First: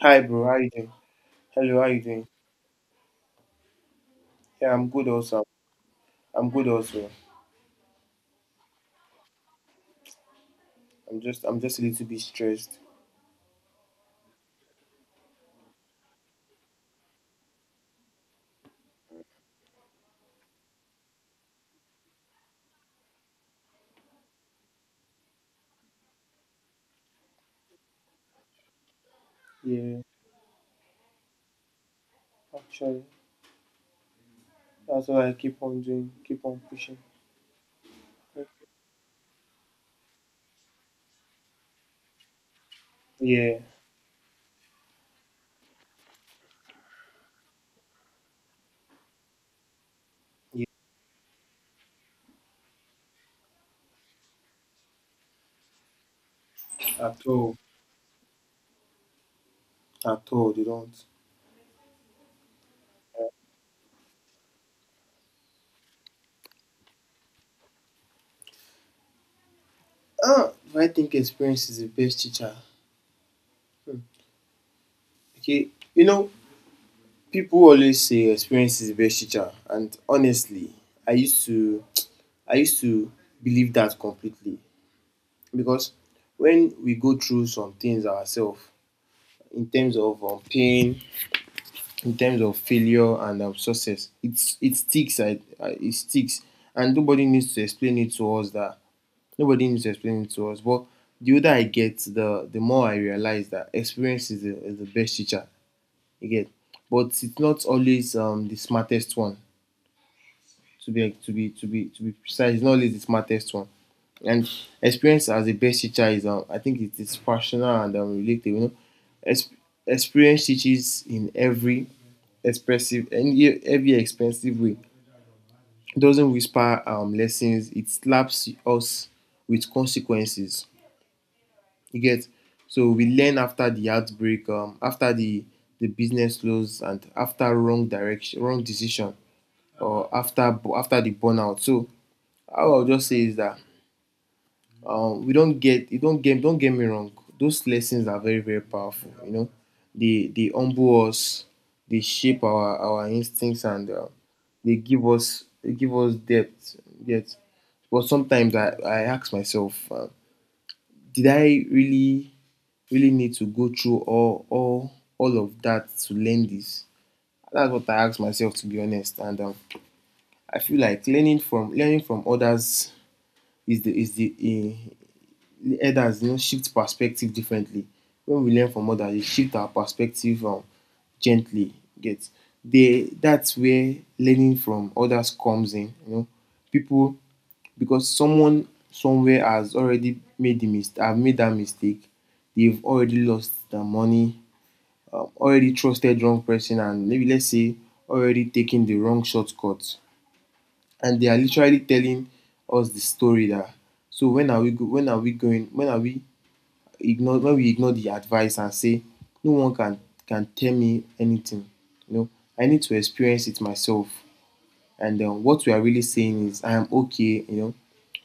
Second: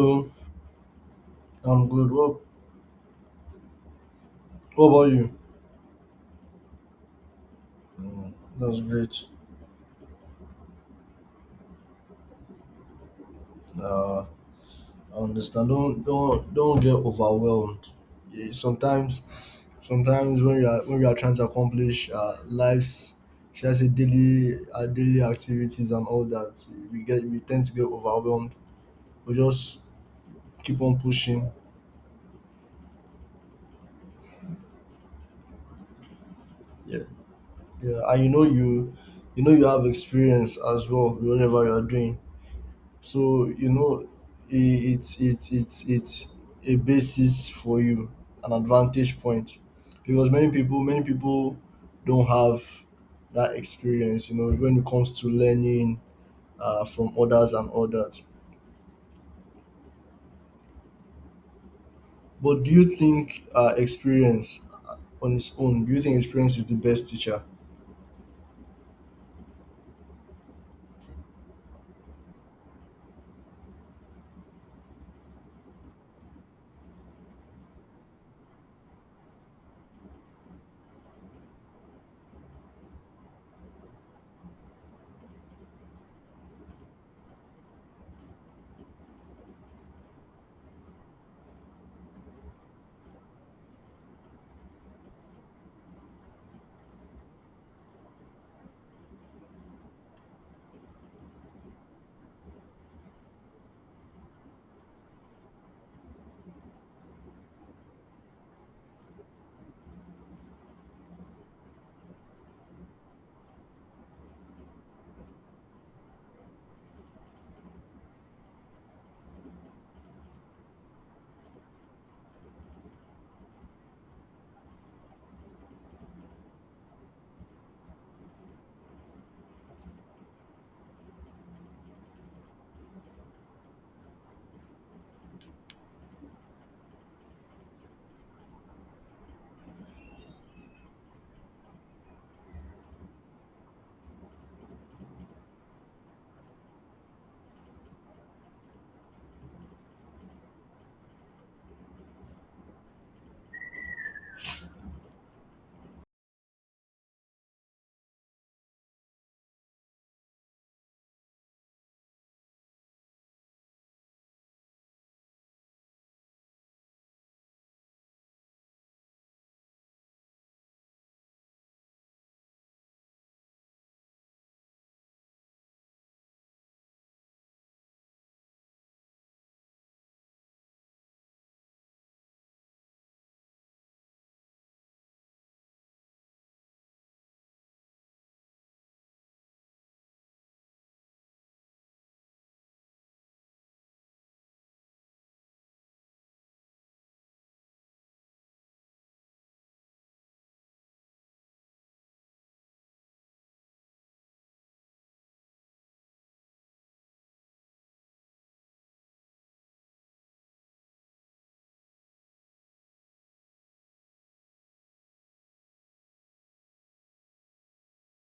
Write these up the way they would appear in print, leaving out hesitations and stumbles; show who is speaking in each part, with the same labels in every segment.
Speaker 1: Hi, bro. How you doing? Hello. How
Speaker 2: I'm
Speaker 1: you
Speaker 2: good.
Speaker 1: doing? Yeah,
Speaker 2: What
Speaker 1: I'm good.
Speaker 2: about you?
Speaker 1: Also, I'm good. Also,
Speaker 2: Mm, That's great.
Speaker 1: I'm just a little bit stressed.
Speaker 2: Uh, I understand. Don't get overwhelmed. Yeah. Sometimes when you are trying to accomplish should I say daily daily activities and all that, we tend to get overwhelmed. We just
Speaker 1: Yeah,
Speaker 2: keep on pushing.
Speaker 1: actually, that's what I keep on doing. Keep on pushing.
Speaker 2: Yeah, yeah. And you know you know you have experience as well. Whatever you are doing, so
Speaker 1: Yeah,
Speaker 2: you know, it's a basis for you, an advantage point, because
Speaker 1: yeah.
Speaker 2: many people don't have that experience. You know, when it comes to learning from
Speaker 1: At
Speaker 2: others
Speaker 1: all,
Speaker 2: and all that.
Speaker 1: at all, they don't.
Speaker 2: But do you think experience on its own? Do you think experience is the best teacher?
Speaker 1: Ah, do I think experience is the best teacher? Hmm. Okay, you know, people always say experience is the best teacher, and honestly, I used to, I used to believe that completely because when we go through some things ourselves in terms of pain, in terms of failure and success. It sticks. I it sticks, and nobody needs to explain it to us. That nobody needs to explain it to us. But the older I get, the more I realize that experience is the best teacher. You get, but it's not always the smartest one to be precise. It's not always the smartest one. And experience as a best teacher is, I think, it is personal and related. You know, Ex- experience teaches in every expressive and every expensive way. It doesn't whisper lessons. It slaps us with consequences. You get, so we learn after the outbreak, after the business loss, and after wrong direction, wrong decision, or after the burnout. So how I'll just say is that we don't get you don't get me wrong. Those lessons are very very powerful. You know, they humble us, they shape our instincts, and they give us depth. Yet, but sometimes I ask myself, did I really need to go through all of that to learn this? That's what I ask myself to be honest, and I feel like learning from others is the eh, elders, you know, shift perspective differently. When we learn from others, dey shift our perspective gently, you get. Dey Dats where learning from others comes in, you know. People, because someone somewhere has already made the mis have made that mistake, they've already lost their money, already trusted wrong person, and maybe, let's say, already taken the wrong shortcut, and they are literally telling us the story dat. So when we ignore the advice and say no one can tell me anything. You know, I need to experience it myself. And then what we are really saying is, I am okay,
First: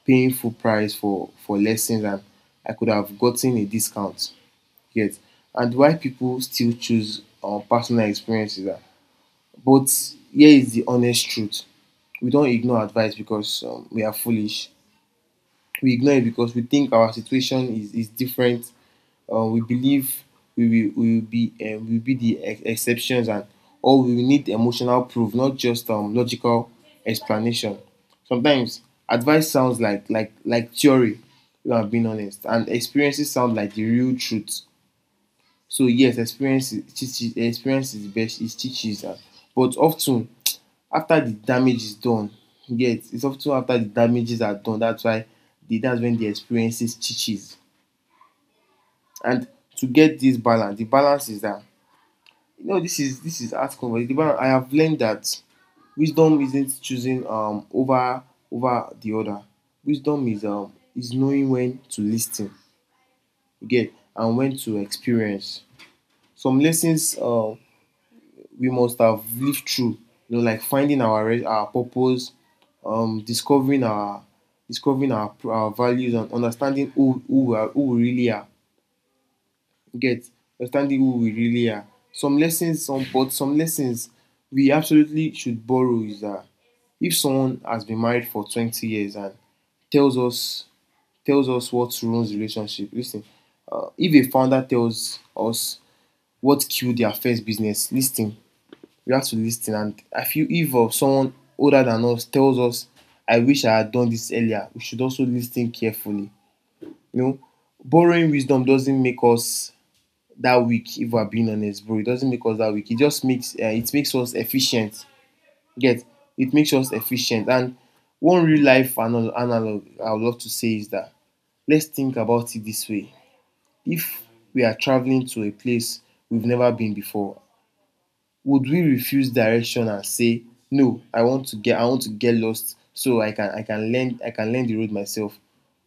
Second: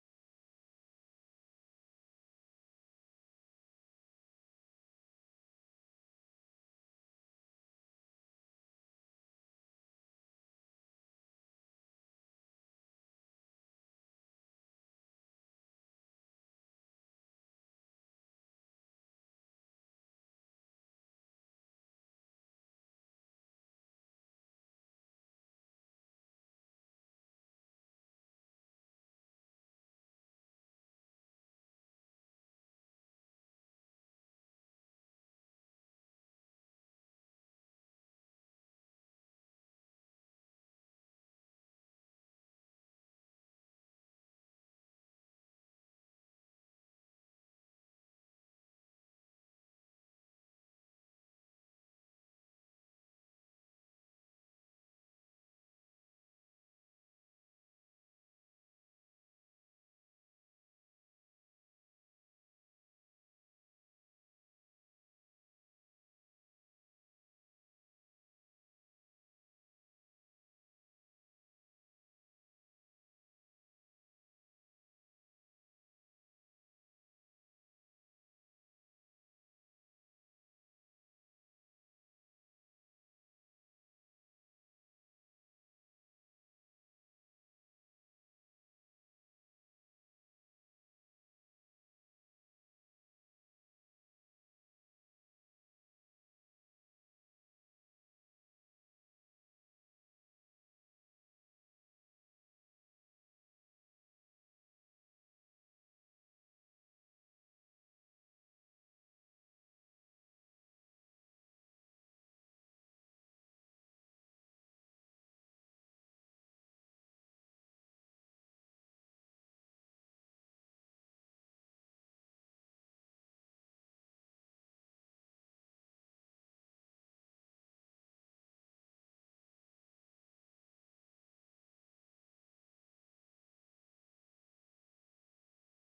Speaker 1: paying full price for lessons and I could have gotten a discount. Yes. And why people still choose personal experiences. Ah. But here is the honest truth. We don't ignore advice because we are foolish. We ignore it because we think our situation is different. We believe we we will be, we will be the exceptions, and or we will need emotional proof, not just logical explanation. Sometimes advice sounds like theory, if I'm being honest, and experiences sound like the real truth. So yes, experience is best is teaches, but often after the damage is done. You It's often after the damages are done, that's why the that's when the experiences teaches. And to get this balance, the balance is that, no, this is art conversation. I have learned that wisdom isn't choosing over the other. Wisdom is knowing when to listen, you get, and when to experience. Some lessons, we must have lived through, you know, like finding our our purpose, um, discovering our discovering our values, and understanding who who we really are. You get, understanding who we really are. Some lessons we absolutely should borrow, is that if someone has been married for 20 years and tells us tells us what ruins relationship, listen. If a founder tells us what killed their first business, listen. We have to listen. And I feel, if someone older than us tells us, I wish I had done this earlier, we should also listen carefully, you know. Borrowing wisdom doesn't make us that weak. If we're being honest, bro, it doesn't make us that weak. It just makes it makes us efficient. Get, it makes us efficient. And one real life analog I would love to say is that, let's think about it this way: if we are traveling to a place we've never been before, would we refuse direction and say no? I want to get lost so I can learn the road myself.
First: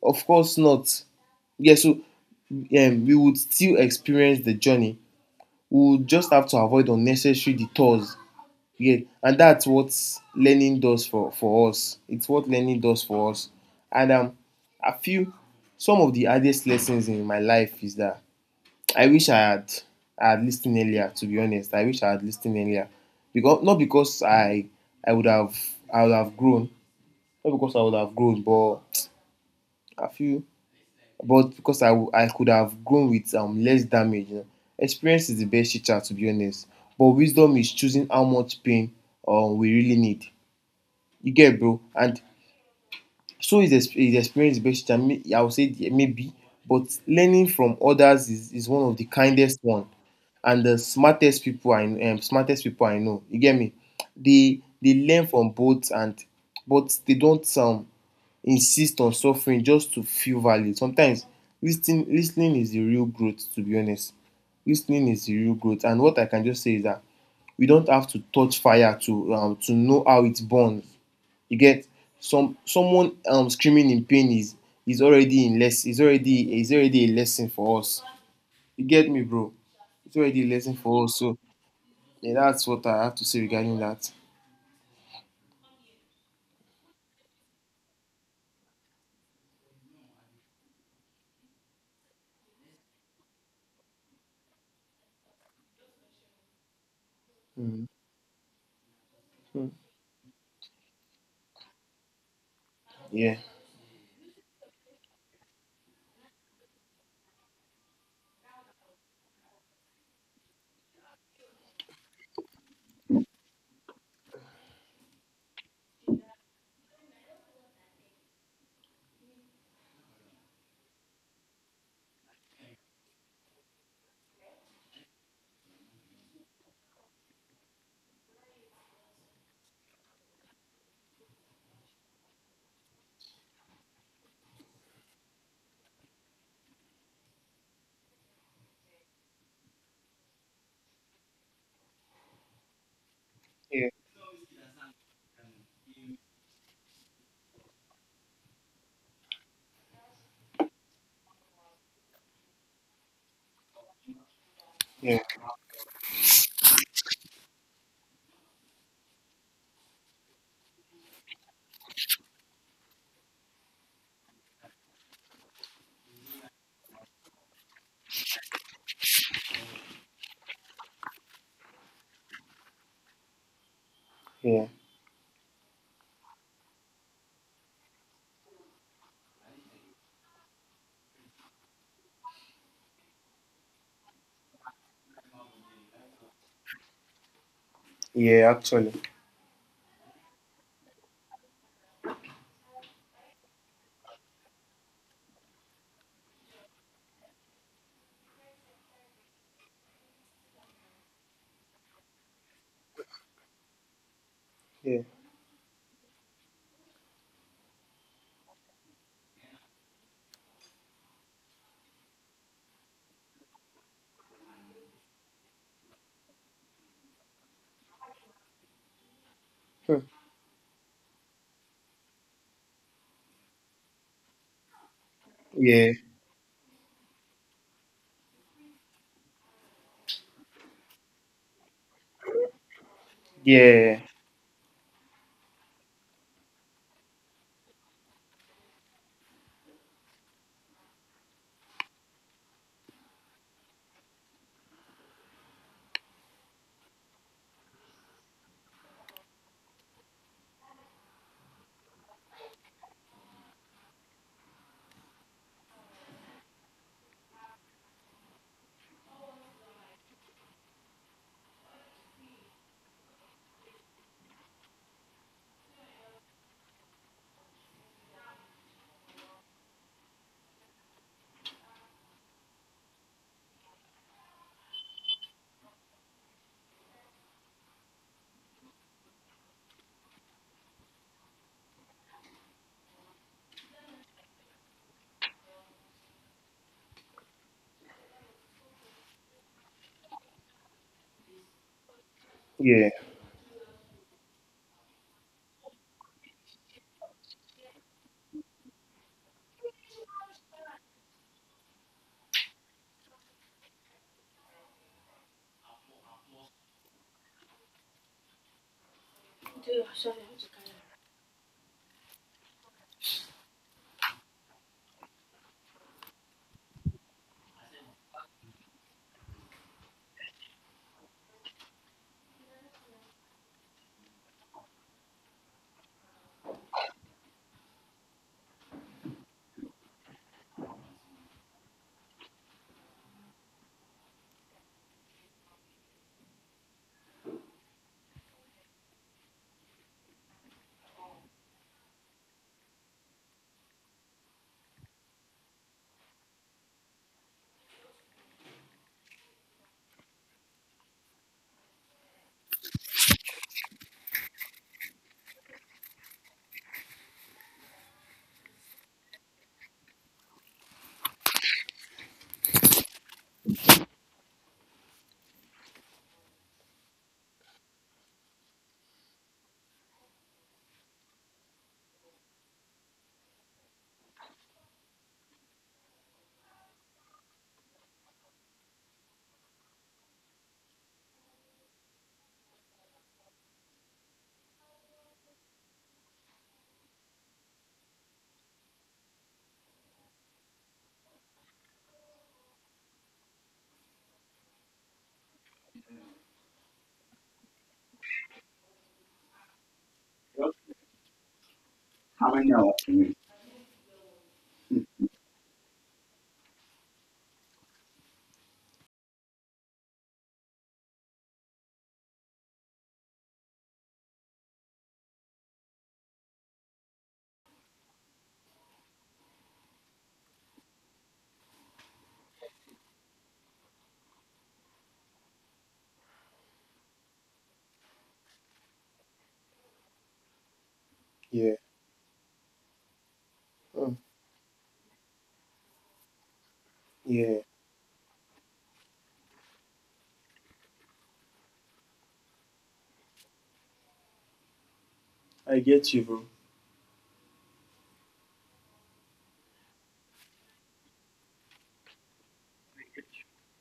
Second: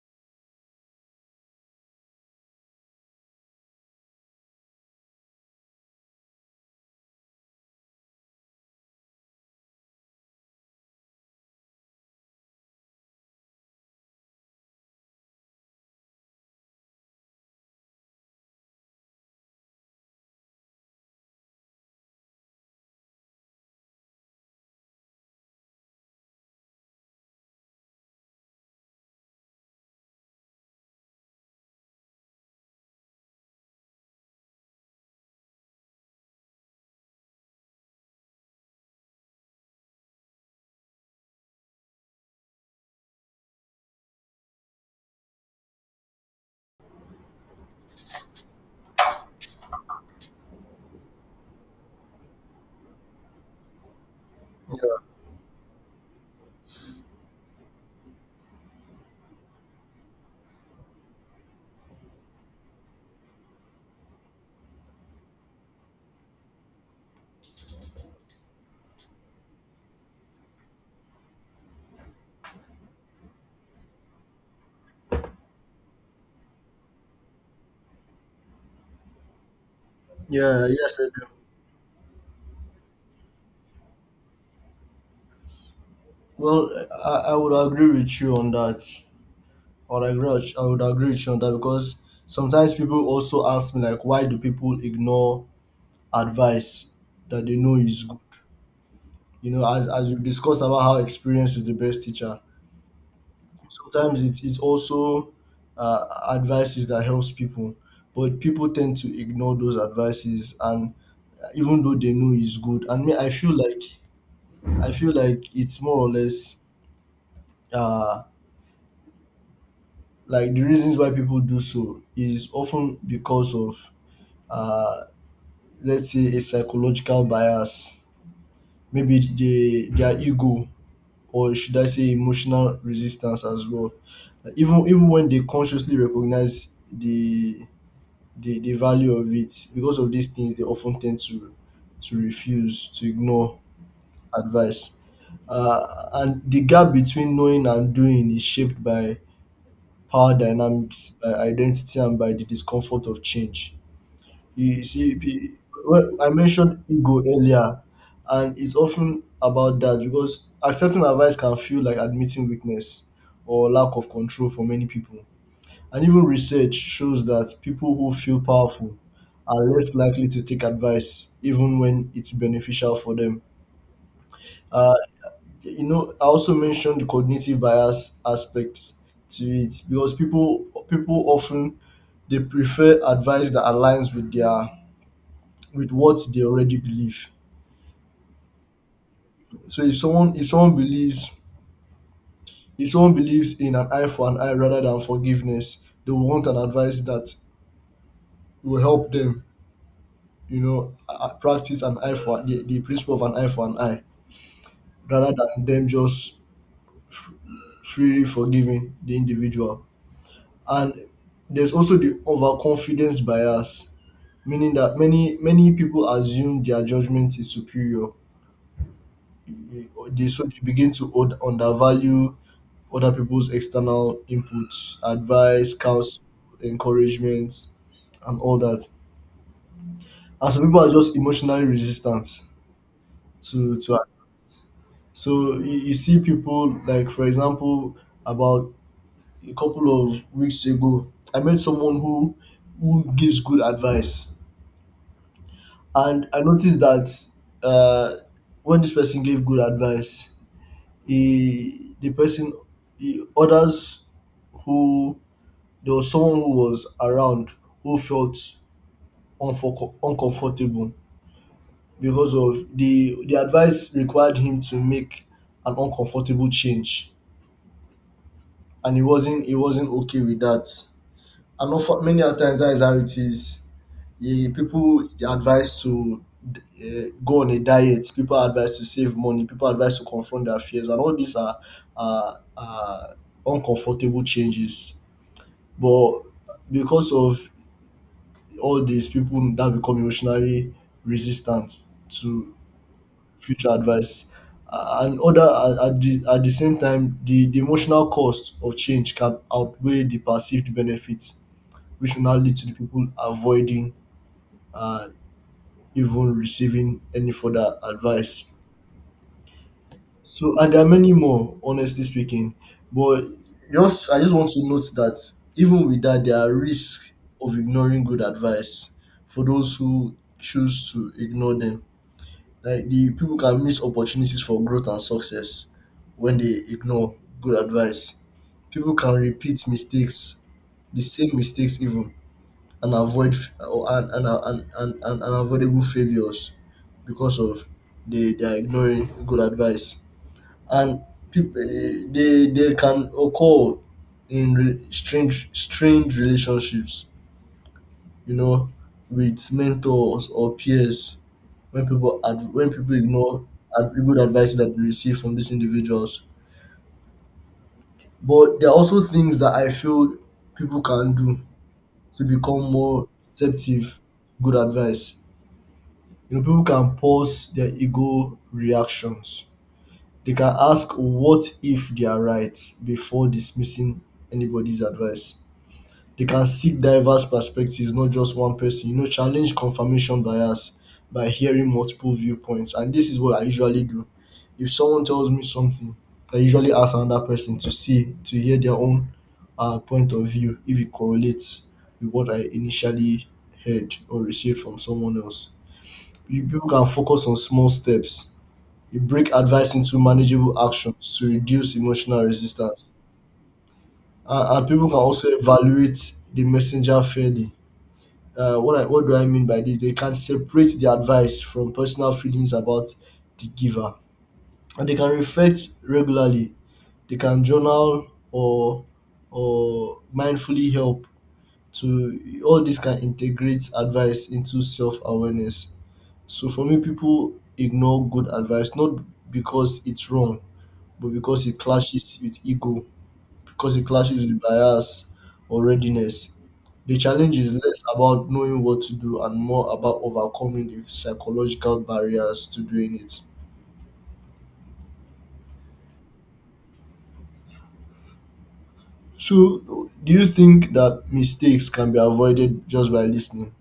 Speaker 1: Of course not. Yeah, so we would still experience the journey, we would just have to avoid unnecessary detours. Yeah, and that's what learning does for us. It's what learning does for us. And I feel some of the hardest lessons in my life is that I wish I had listened earlier. To be honest, I wish I had listened earlier, because not because I would have I would have grown, not because I would have grown, but I feel but because I could have grown with less damage. You know. Experience is the best teacher, to be honest. But wisdom is choosing how much pain, we really need. You get, bro? And so is experience the best teacher. I would say maybe, but learning from others is one of the kindest one and the smartest people I know. You get me? They learn from both, and but they don't insist on suffering just to feel valued. Sometimes listening is the real growth, to be honest. Listening is the real growth, and what I can just say is that we don't have to touch fire to know how it burns. You get? Someone screaming in pain is already a lesson for us. You get me, bro? It's already a
Speaker 2: Yeah.
Speaker 1: lesson
Speaker 2: Yes,
Speaker 1: for
Speaker 2: I
Speaker 1: us,
Speaker 2: do.
Speaker 1: so yeah, that's what I have to say regarding that.
Speaker 2: Well, I would agree with you on that. or I agree, I would agree with you on that because sometimes people also ask me like, why do people ignore advice that they know
Speaker 1: Mhm.
Speaker 2: is good? You know, as we discussed about how experience is the best teacher.
Speaker 1: Yeah.
Speaker 2: Sometimes it's also uh, advices that helps people, but people tend to ignore those advices, and even though they know is good, and me, I feel like it's more or less uh like the reasons why people do so is often because of uh let's say a psychological bias, maybe they their ego or should I say emotional resistance as well. Like, even when they consciously recognize the value of it, because of these things they often tend to refuse, to ignore
Speaker 1: Yeah.
Speaker 2: advice. And the gap between knowing and doing is shaped by power dynamics, by identity and by the discomfort of change. You see,
Speaker 1: Yeah.
Speaker 2: pe- well, I mentioned ego earlier, and it's often about that because accepting advice can feel like admitting weakness or lack of control for many people. And even research shows that people who feel powerful are less likely to take advice, even when it's beneficial for them.
Speaker 1: Yeah.
Speaker 2: Uh, you know, I also mentioned the cognitive bias aspect to it because people often they prefer advice that aligns with their with what they already believe.
Speaker 1: Yeah, actually.
Speaker 2: So if someone believes, if someone believes in an eye for an eye rather than forgiveness, they will want an advice that will help them, you know, practice an eye for the principle of an eye for an eye
Speaker 1: Yeah.
Speaker 2: rather than them just f- freely forgiving the individual. And there's also the overconfidence bias, meaning that many people assume their judgment is superior.
Speaker 1: Hmm.
Speaker 2: So they begin to undervalue other people's external inputs, advice,
Speaker 1: Yeah.
Speaker 2: counsel, encouragement, and all that. And some people are just emotionally resistant to
Speaker 1: Yeah,
Speaker 2: act. So you see people like, for example, about a couple of weeks ago, I met someone who gives good advice, and I noticed that uh, when this person gave good advice, he, the person, he, others who there was someone who was around who felt uncomfortable because of the advice required him to make an uncomfortable change and he wasn't okay with that, and often many a times that is how it is. Yeah, people are advised to go on a diet, people are advised to save money, people are advised to confront their fears, and all these are uncomfortable changes, but because of all these, people that become emotionally resistant to
Speaker 1: yeah.
Speaker 2: future advice. And other At, at the same time the emotional cost of change can outweigh the perceived benefits, which will now lead to the people avoiding uh, even receiving any further advice. So, and there are many more honestly speaking, but just I just want to note that even with that there are risks of ignoring good advice for those who choose to ignore them, like the people can miss opportunities for growth and success when they ignore good advice. People can repeat mistakes, the same mistakes even, and avoid f- or and unavoidable failures because of they are ignoring good advice. And people they can occur in strange strange relationships, you know, with mentors or peers when when people ignore good advice that they receive from these individuals. But there are also things that I feel people can do to become more receptive to good advice. You know, people can pause their ego reactions. They can ask what if they are right before dismissing anybody's advice. They can seek diverse perspectives, not just one person. You know, challenge confirmation bias by hearing multiple viewpoints, and this is what I usually do. If someone tells me something, I usually ask another person to see to hear their own point of view, if it correlates with what I initially heard or received from someone else. People can focus on small steps. You break advice into manageable actions to reduce emotional
Speaker 1: How many hours?
Speaker 2: resistance,
Speaker 1: Mm.
Speaker 2: and people can also evaluate the messenger fairly. What do I mean by this? They can separate the advice from personal feelings about the giver, and they can reflect regularly. They can journal or mindfully help to all this can integrate advice into self awareness. So for me, people ignore good advice not because it's wrong, but because
Speaker 1: Yeah,
Speaker 2: it clashes with ego, because it
Speaker 1: mm,
Speaker 2: clashes with bias or readiness. The challenge
Speaker 1: yeah.
Speaker 2: is less about knowing what to do and more about overcoming the psychological barriers to doing it.
Speaker 1: I get you,
Speaker 2: So, do you think that mistakes can be avoided just by listening?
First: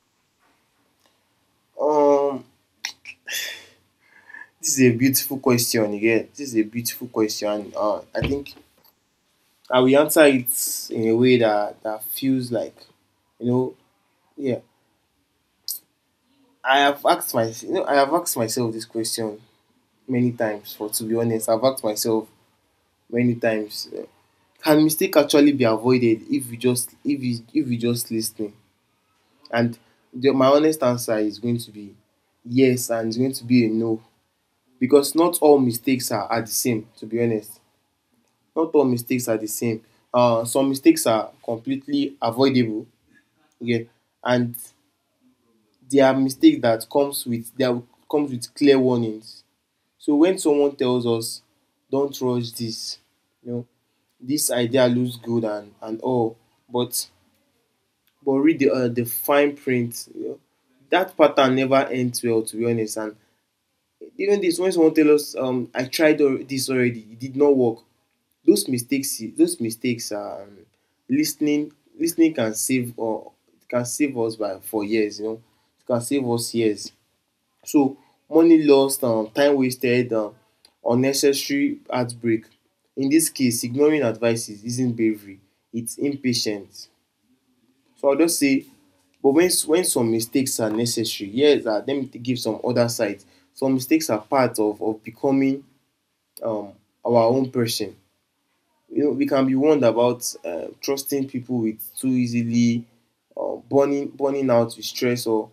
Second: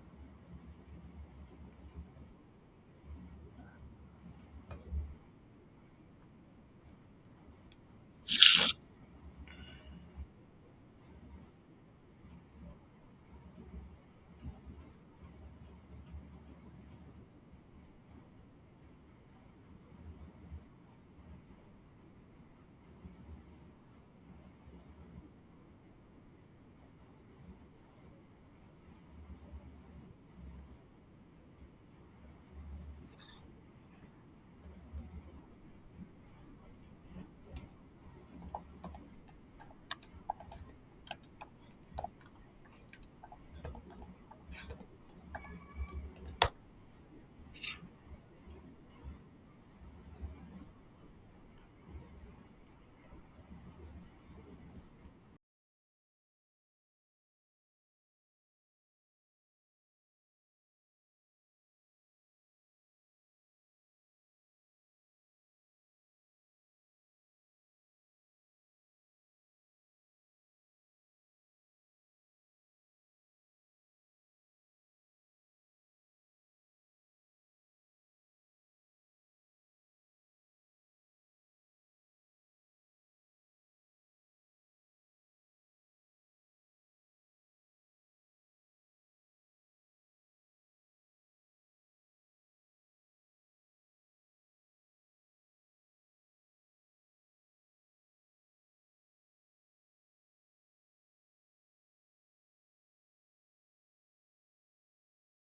Speaker 1: bro. This is a beautiful question. Yeah, this is a beautiful question. And I think I will answer it in a way that feels like, you know, yeah. I have asked I have asked myself this question many times. For to be honest, I've asked myself many times. Can mistake actually be avoided if you just listen? And my honest answer is going to be yes, and it's going to be a no. Because not all mistakes are the same, to be honest. Not all mistakes are the same. Some mistakes are completely avoidable, okay? And there are mistakes that comes with clear warnings. So when someone tells us, "Don't rush this," you know, this idea looks good and all, but read the fine print. You know, that pattern never ends well, to be honest, and even this, when someone tell us, I tried this already, it did not work. Those mistakes listening listening can save us by, for years, you know. It can save us years. So money lost, time wasted, unnecessary heartbreak. In this case, ignoring advices isn't bravery, it's impatience. So I'll just say, but when some mistakes are necessary, yes, let me give some other sides. Some mistakes are part of becoming, um, our own person. You know, we can be warned about, trusting people with too easily, burning out with stress, or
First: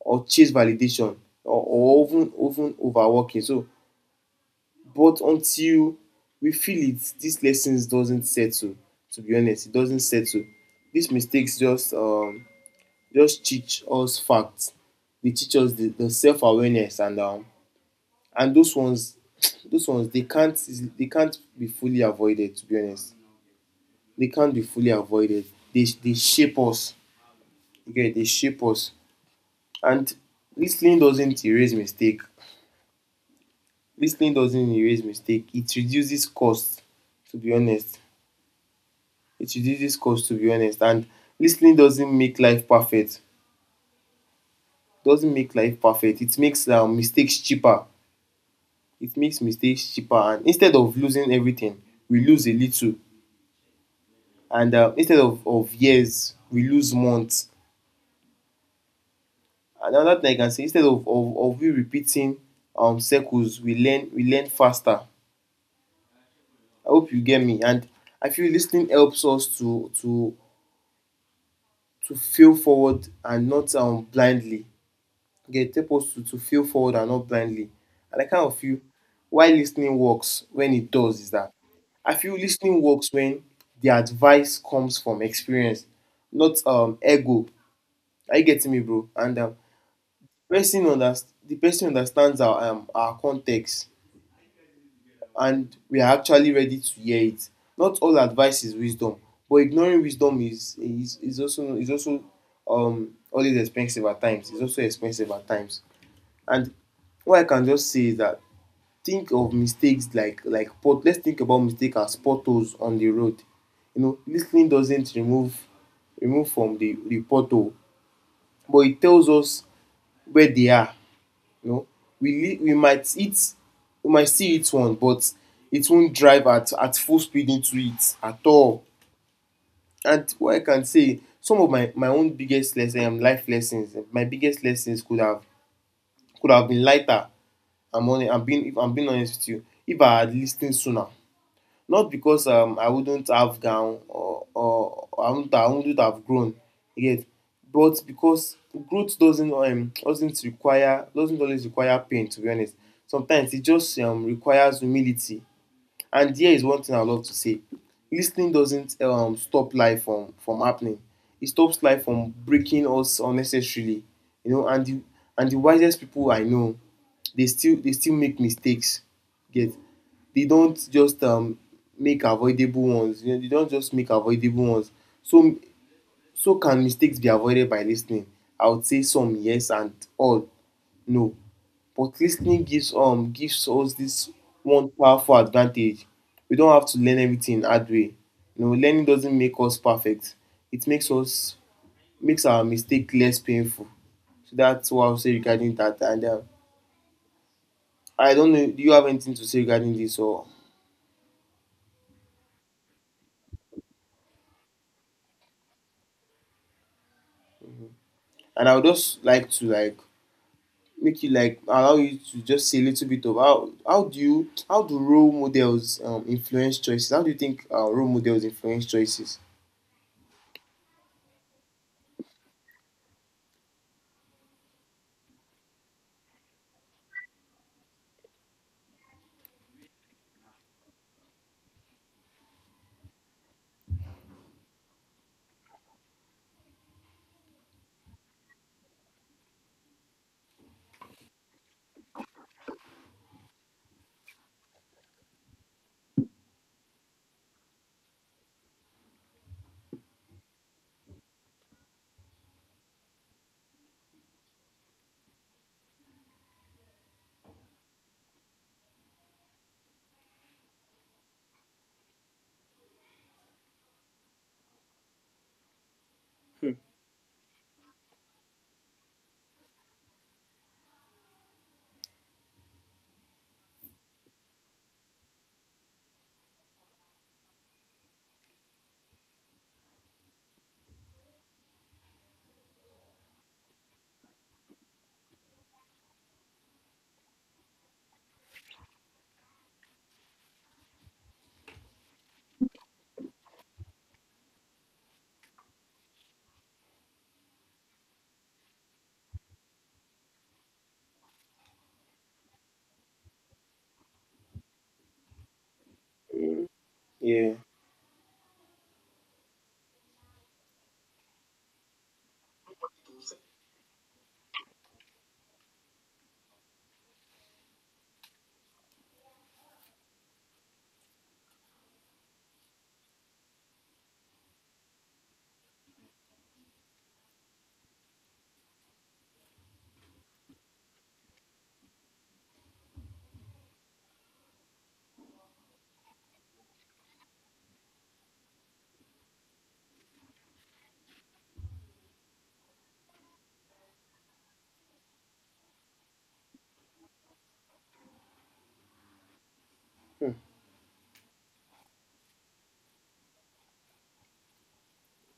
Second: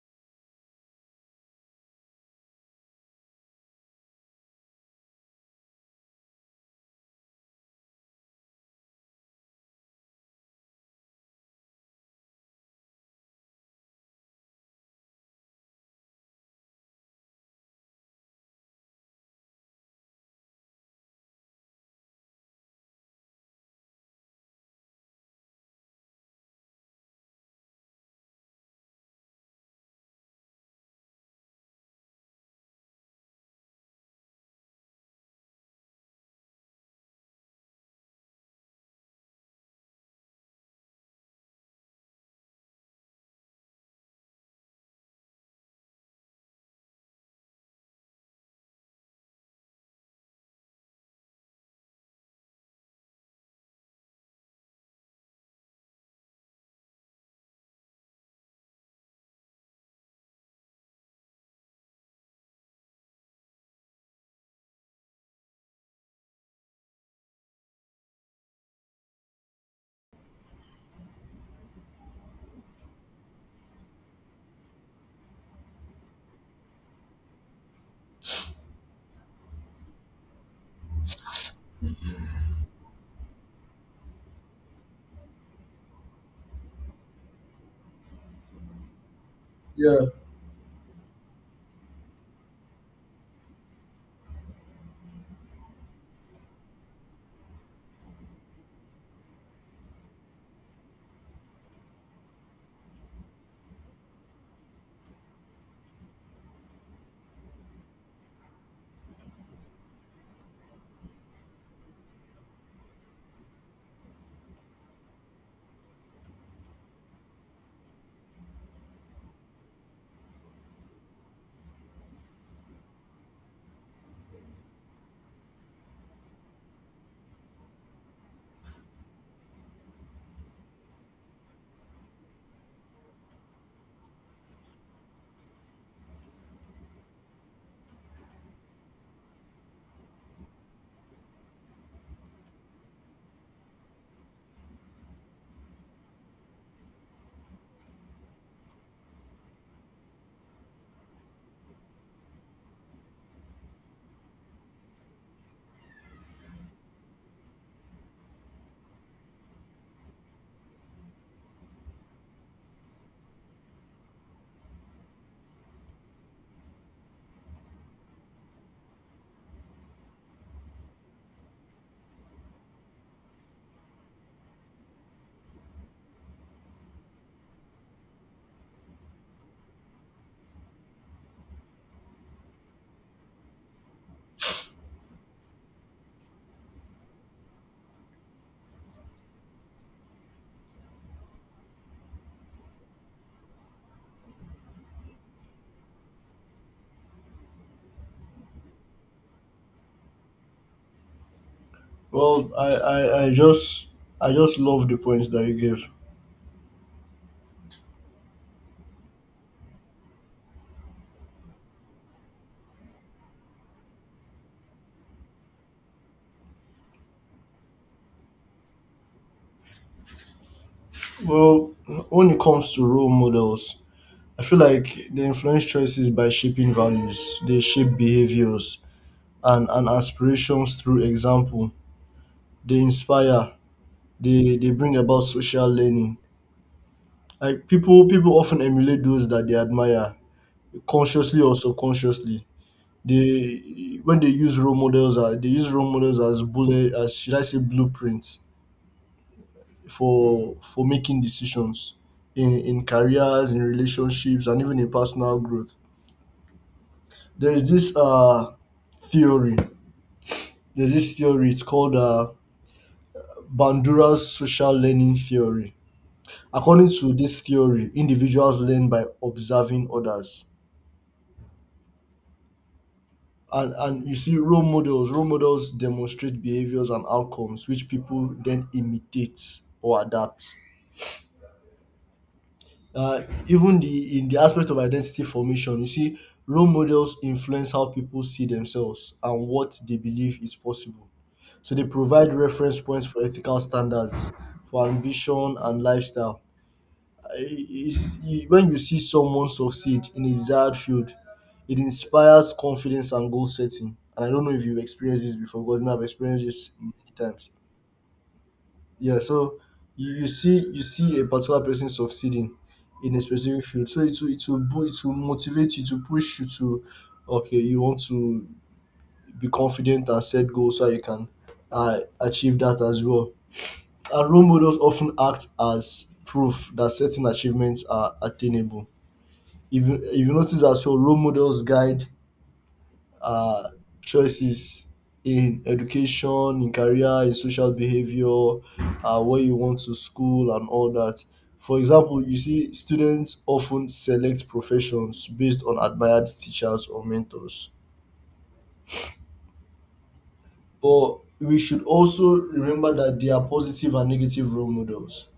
Speaker 1: chase validation, or even overworking. So, but until we feel it, these lessons doesn't settle. To be honest, it doesn't settle. These mistakes just teach us facts. They teach us the self awareness and those ones those ones they can't be fully avoided, to be honest. They can't be fully avoided. They shape us. Okay, they shape us. And listening doesn't erase mistake. Listening doesn't erase mistake. It reduces cost, to be honest. It reduces cost, to be honest. And listening doesn't make life perfect. Doesn't make life perfect. It makes, mistakes cheaper. It makes mistakes cheaper, and instead of losing everything we lose a little, and instead of years we lose months. And another thing I can say, instead of we repeating circles, we learn faster. I hope you get me. And I feel listening helps us to feel forward and not blindly. Get help us to feel forward and not blindly. And I kind of feel why listening works when it does is that I feel listening works when the advice comes from experience, not ego. Are you getting me, bro? And
Speaker 2: Yeah.
Speaker 1: the person understands our context, and we are actually ready to hear it. Not all advice is wisdom, but ignoring wisdom is also always expensive at times. It's also expensive at times. And what I can just say is that think of mistakes like pot. Let's think about mistake as potholes on the road. You know, listening doesn't remove from the pothole, but it tells us where they are. You know, we we might hit we might see hit one, but it won't drive at full speed into it at all. And what I can say, some of my own life lessons, my biggest lessons could have been lighter. I'm only I'm being if I'm being honest with you, if I had listened sooner, not because I wouldn't have gone or I wouldn't have grown yet, but because growth doesn't require doesn't always require pain, to be honest. Sometimes it just requires humility. And here is one thing I love to say: lis ten ing doesn't stop life from happening, it stops life from breaking us unnecessarily. You know, and the wisest people I know, they still make mistakes. Get they don't just make avoidable ones. You know, they don't just make avoidable ones. So So can mistakes be avoided by listening? I would say some yes and all no. But listening gives us this one powerful advantage. We don't have to learn everything hard way. You know, learning doesn't make us perfect. It makes our mistake less painful. So that's what I'll say regarding that. And I don't know, do you have anything to say regarding this? Or
Speaker 2: Well, I just love the points that you gave.
Speaker 1: and I would just like to like make you like allow you to just say a little bit of how do role models influence choices? How do you think role models influence choices?
Speaker 2: Well, when it comes to role models, I feel like they influence choices by shaping values. They shape behaviors and aspirations through example. They inspire, they bring about social learning. Like people often emulate those that they admire, consciously or subconsciously. They when they use role models, they use role models as bullet as should I say blueprints for making decisions in careers, in relationships, and even in personal growth. There is this theory there's this theory, it's called Bandura's social learning theory. According to this theory, individuals learn by observing others, and you see role models demonstrate behaviors and outcomes, which people then imitate or adapt. uh, Even the in the aspect of identity formation, you see role models influence how people see themselves and what they believe is possible. So they provide reference points for ethical standards, for ambition and lifestyle. Is When you see someone succeed in a desired field, it inspires confidence and goal setting. And I don't know if you've experienced this before, because me, I've experienced
Speaker 1: Mm,
Speaker 2: this many times.
Speaker 1: yeah.
Speaker 2: Yeah, so you see a particular person succeeding in a specific field. So it will it will motivate you to push you to, okay, you want to be confident and set goals so you can achieve that as well. And role models often act as proof that certain achievements are attainable, if if you notice that. So role models guide our choices in education, in career, in social behavior, where you want to school and all that. For example, you see students often select professions based on admired teachers or mentors,
Speaker 1: Mm,
Speaker 2: but we should also remember that there are positive and negative role models.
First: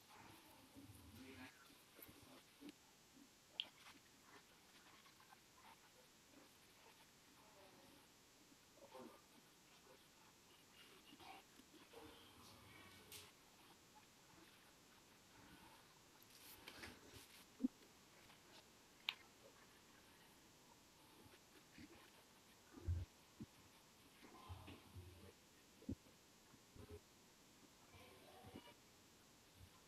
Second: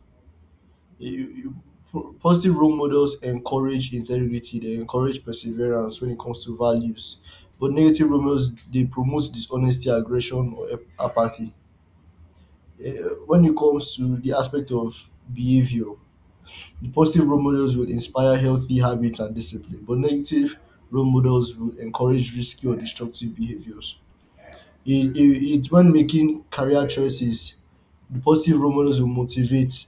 Speaker 2: you, you Positive role models encourage integrity, they encourage perseverance when it comes to values, but negative role models they promote dishonesty, aggression or apathy. Eh, when it comes to the aspect of behavior, the positive role models will inspire healthy habits and discipline, but negative role models will encourage risky or destructive behaviors. It, it's When making career choices, the positive role models will motivate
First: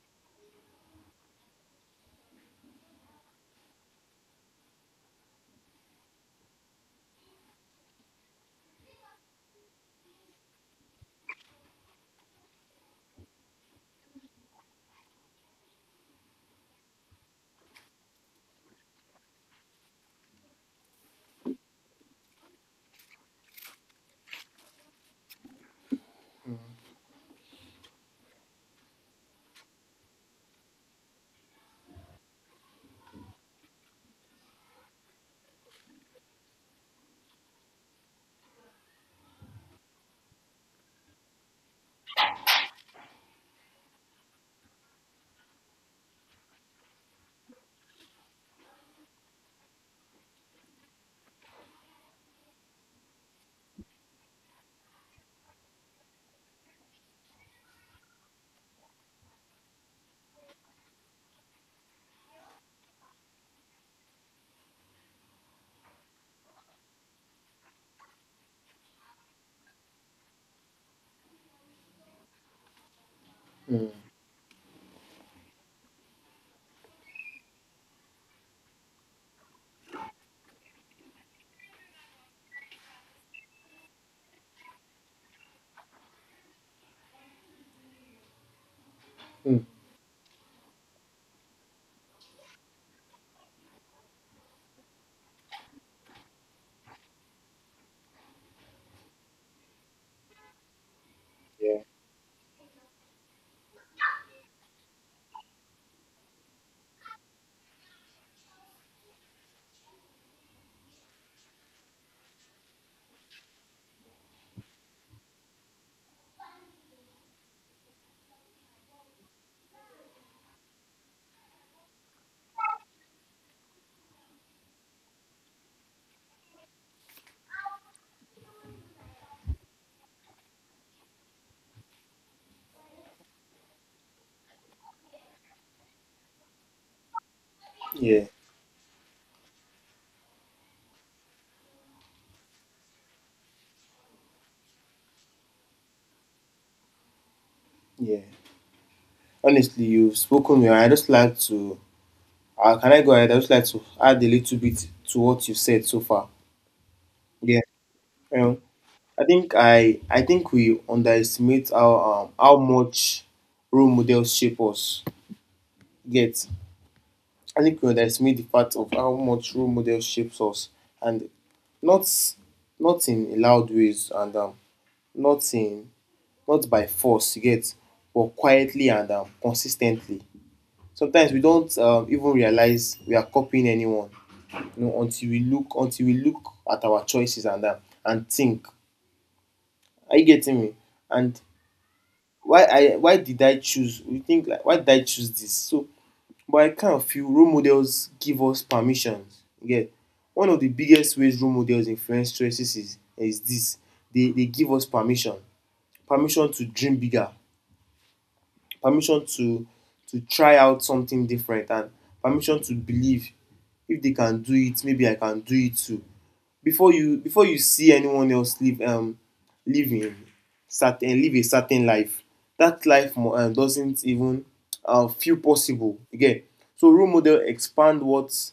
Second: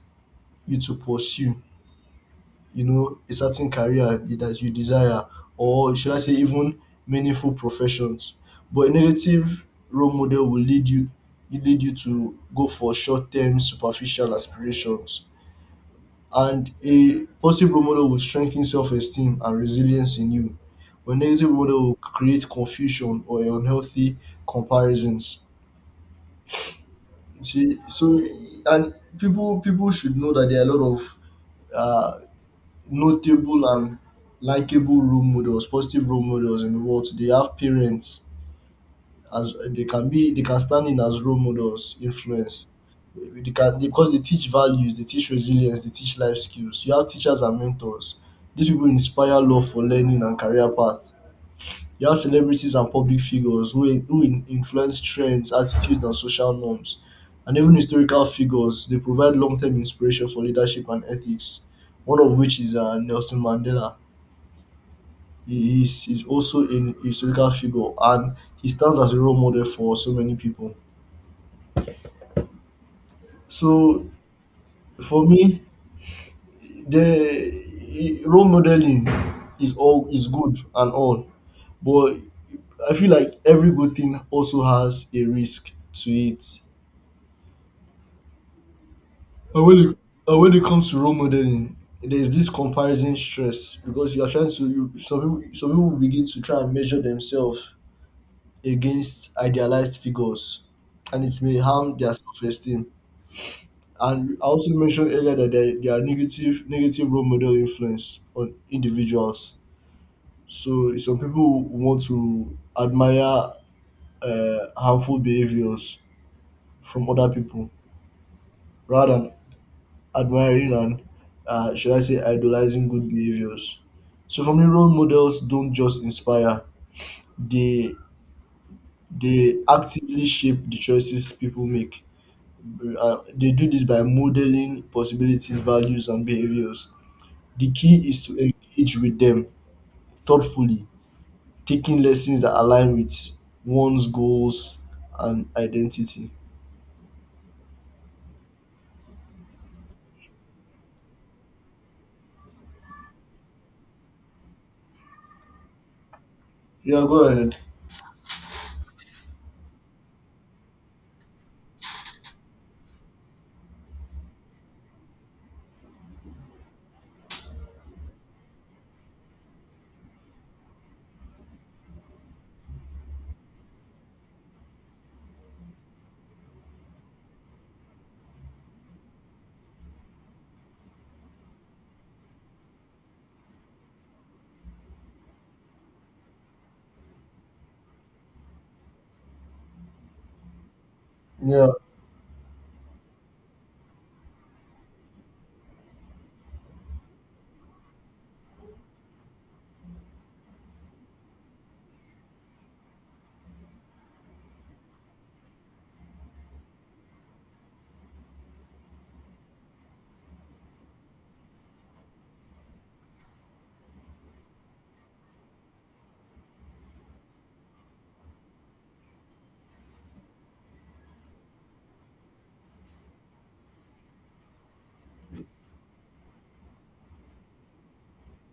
Speaker 2: you to pursue, you know, a certain career that you desire, or should I say even meaningful professions. But a negative role model will lead you, to go for short term superficial aspirations. And a positive role model will strengthen self esteem and resilience in you. But negative role model will create confusion or unhealthy comparisons. See, so and people should know that there are a lot of uh, notable and likable role models, positive role models in the world. They have parents, as they can be, they can stand in as role models influence. Because they teach values, they teach resilience, they teach life skills. You have teachers and mentors. These people inspire love for learning and career path. You have celebrities and public figures who, influence trends, attitudes and social norms, and even historical figures. They provide long-term inspiration for leadership and ethics. One of which is Nelson Mandela. He is also a historical figure, and he stands as a role model for so many people.
Speaker 1: mm, mm,
Speaker 2: So for me, the role modeling is all is good and all, but I feel like every good thing also has a risk to it.
Speaker 1: mm.
Speaker 2: And when it, and when it comes to role modeling, there's this comparison stress because you are trying to some people begin to try and measure themselves against idealized figures, and it may
Speaker 1: Yeah.
Speaker 2: harm their self-esteem. And I also mentioned earlier that there are negative role model influence on individuals. So some people want to admire harmful behaviors from other people rather than admiring and, should I say, idolizing good behaviors. So for me, role models don't just inspire, they they actively shape the choices people make. They do this by modeling possibilities, values, and behaviors. The key
Speaker 1: Yeah.
Speaker 2: is to engage with them thoughtfully, taking lessons that align with one's goals and identity.
Speaker 1: Yeah. Honestly, you've spoken well. I just like to. Can I go ahead? I just like to add a little bit to what you said so far.
Speaker 2: Yeah, go ahead.
Speaker 1: Yeah. Um, I think we underestimate how much role models shape us. Get I think we underestimate the fact of how much role model shapes us, and not not in loud ways and not in not by force, you get, but quietly and consistently. Sometimes we don't even realize we are copying anyone, you know, until we look at our choices and think, are you getting me? And
Speaker 2: Yeah,
Speaker 1: why did I choose? We think like why did I choose this? So but I kind of feel role models give us permission. Yeah, one of the biggest ways role models influence choices is this: they give us permission, permission to dream bigger, permission to try out something different, and permission to believe if they can do it, maybe I can do it too. Before you see anyone else live living certain live a certain life, doesn't even feel possible again. So role model expand what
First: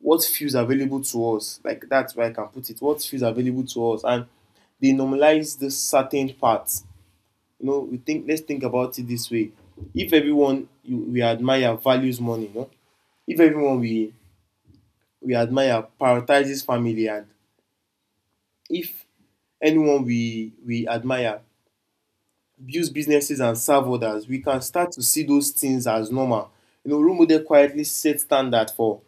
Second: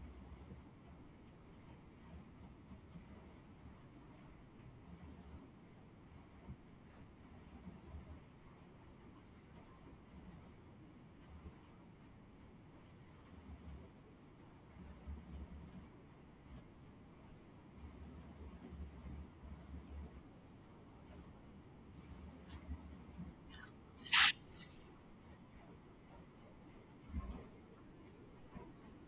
Speaker 1: what feels available to us, like that's where I can put it, what feels available to us. And they normalize the certain parts. You know, we think, let's think about it this way: if we admire values money, you know, if everyone we admire prioritizes family, and if anyone we admire builds businesses and serve others, we can start to see those things as normal. You know, role model quietly set standard for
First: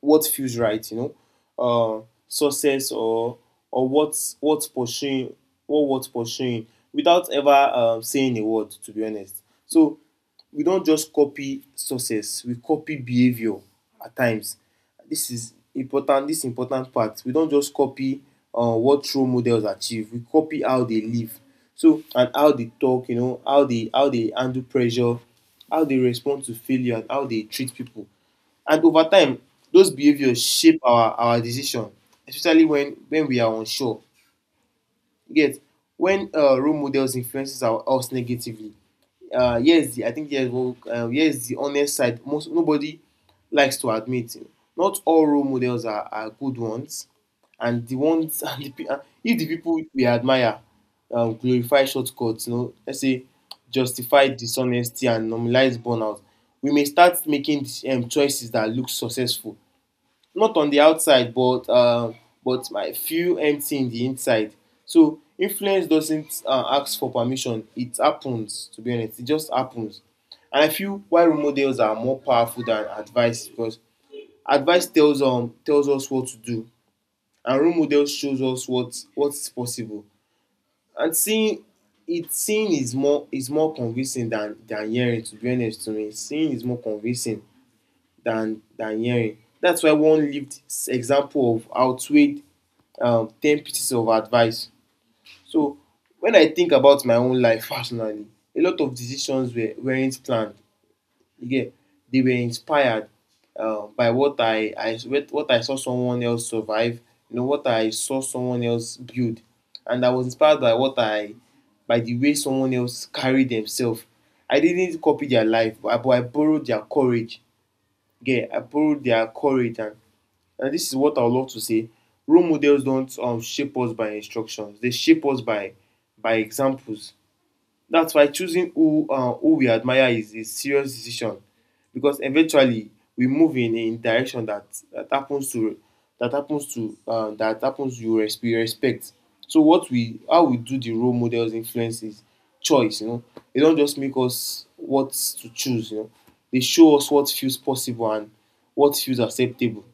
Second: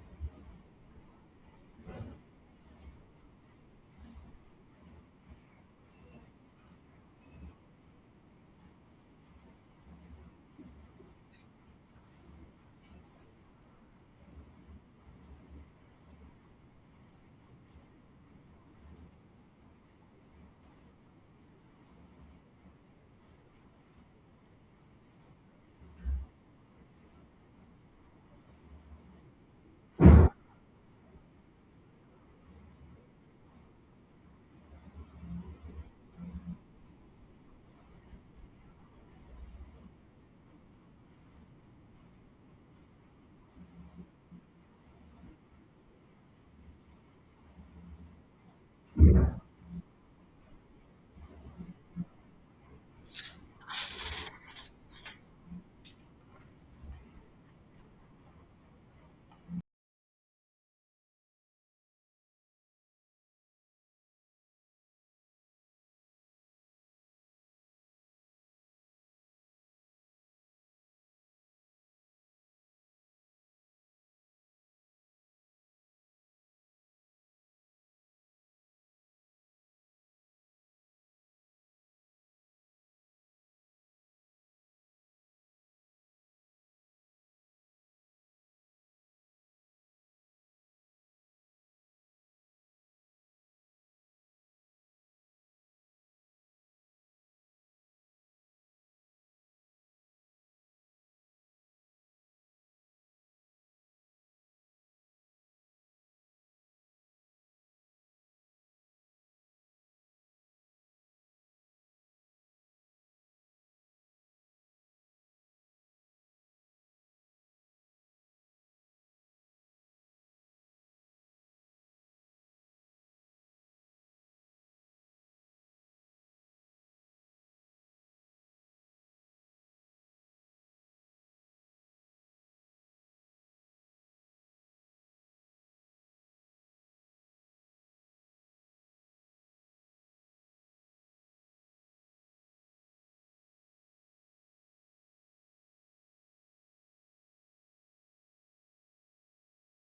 Speaker 1: what feels right, you know, uh, success or what's what's pursuing or what's pursuing without ever saying a word, to be honest. So we don't just copy success; we copy behavior at times. This is important. This important part. We don't just copy what role models achieve. We copy how they live. So and how they talk, you know, how they handle pressure, how they respond to failure, and how they treat people. And over time, those behaviors shape our decisions, especially when we are unsure. Yes, when role models influences our, us negatively. Here's the I think yes what Here's the honest side. Most nobody likes to admit. Not all role models are good ones, and the ones and if the people we admire glorify shortcuts, you know, let's say justify dishonesty and normalize burnout, we may start making choices that look successful not on the outside, but my feel empty in the inside. So influence doesn't ask for permission; it happens. To be honest, it just happens. And I feel why role models are more powerful than advice because advice tells us what to do, and role models shows us what is possible. And seeing is more convincing than hearing. To be honest, to me, seeing is more convincing than hearing. That's why one lived example of outweighed ten pieces of advice. So when I think about my own life personally, a lot of decisions weren't planned. Again, they were inspired by what I saw someone else survive. You know what I saw someone else build, and I was inspired by what I by the way someone else carried themselves. I didn't copy their life, but but I borrowed their courage, yeah, applaud their courage. And this is what I would love to say. Role models don't shape us by instructions; they shape us by examples. That's why choosing who we admire is a serious decision because eventually we move in a direction that that happens to that happens to that happens you res- we respect. So what we how we do the role models influences choice. You know, they don't just make us what to choose. You know, they show us what feels possible and what feels acceptable.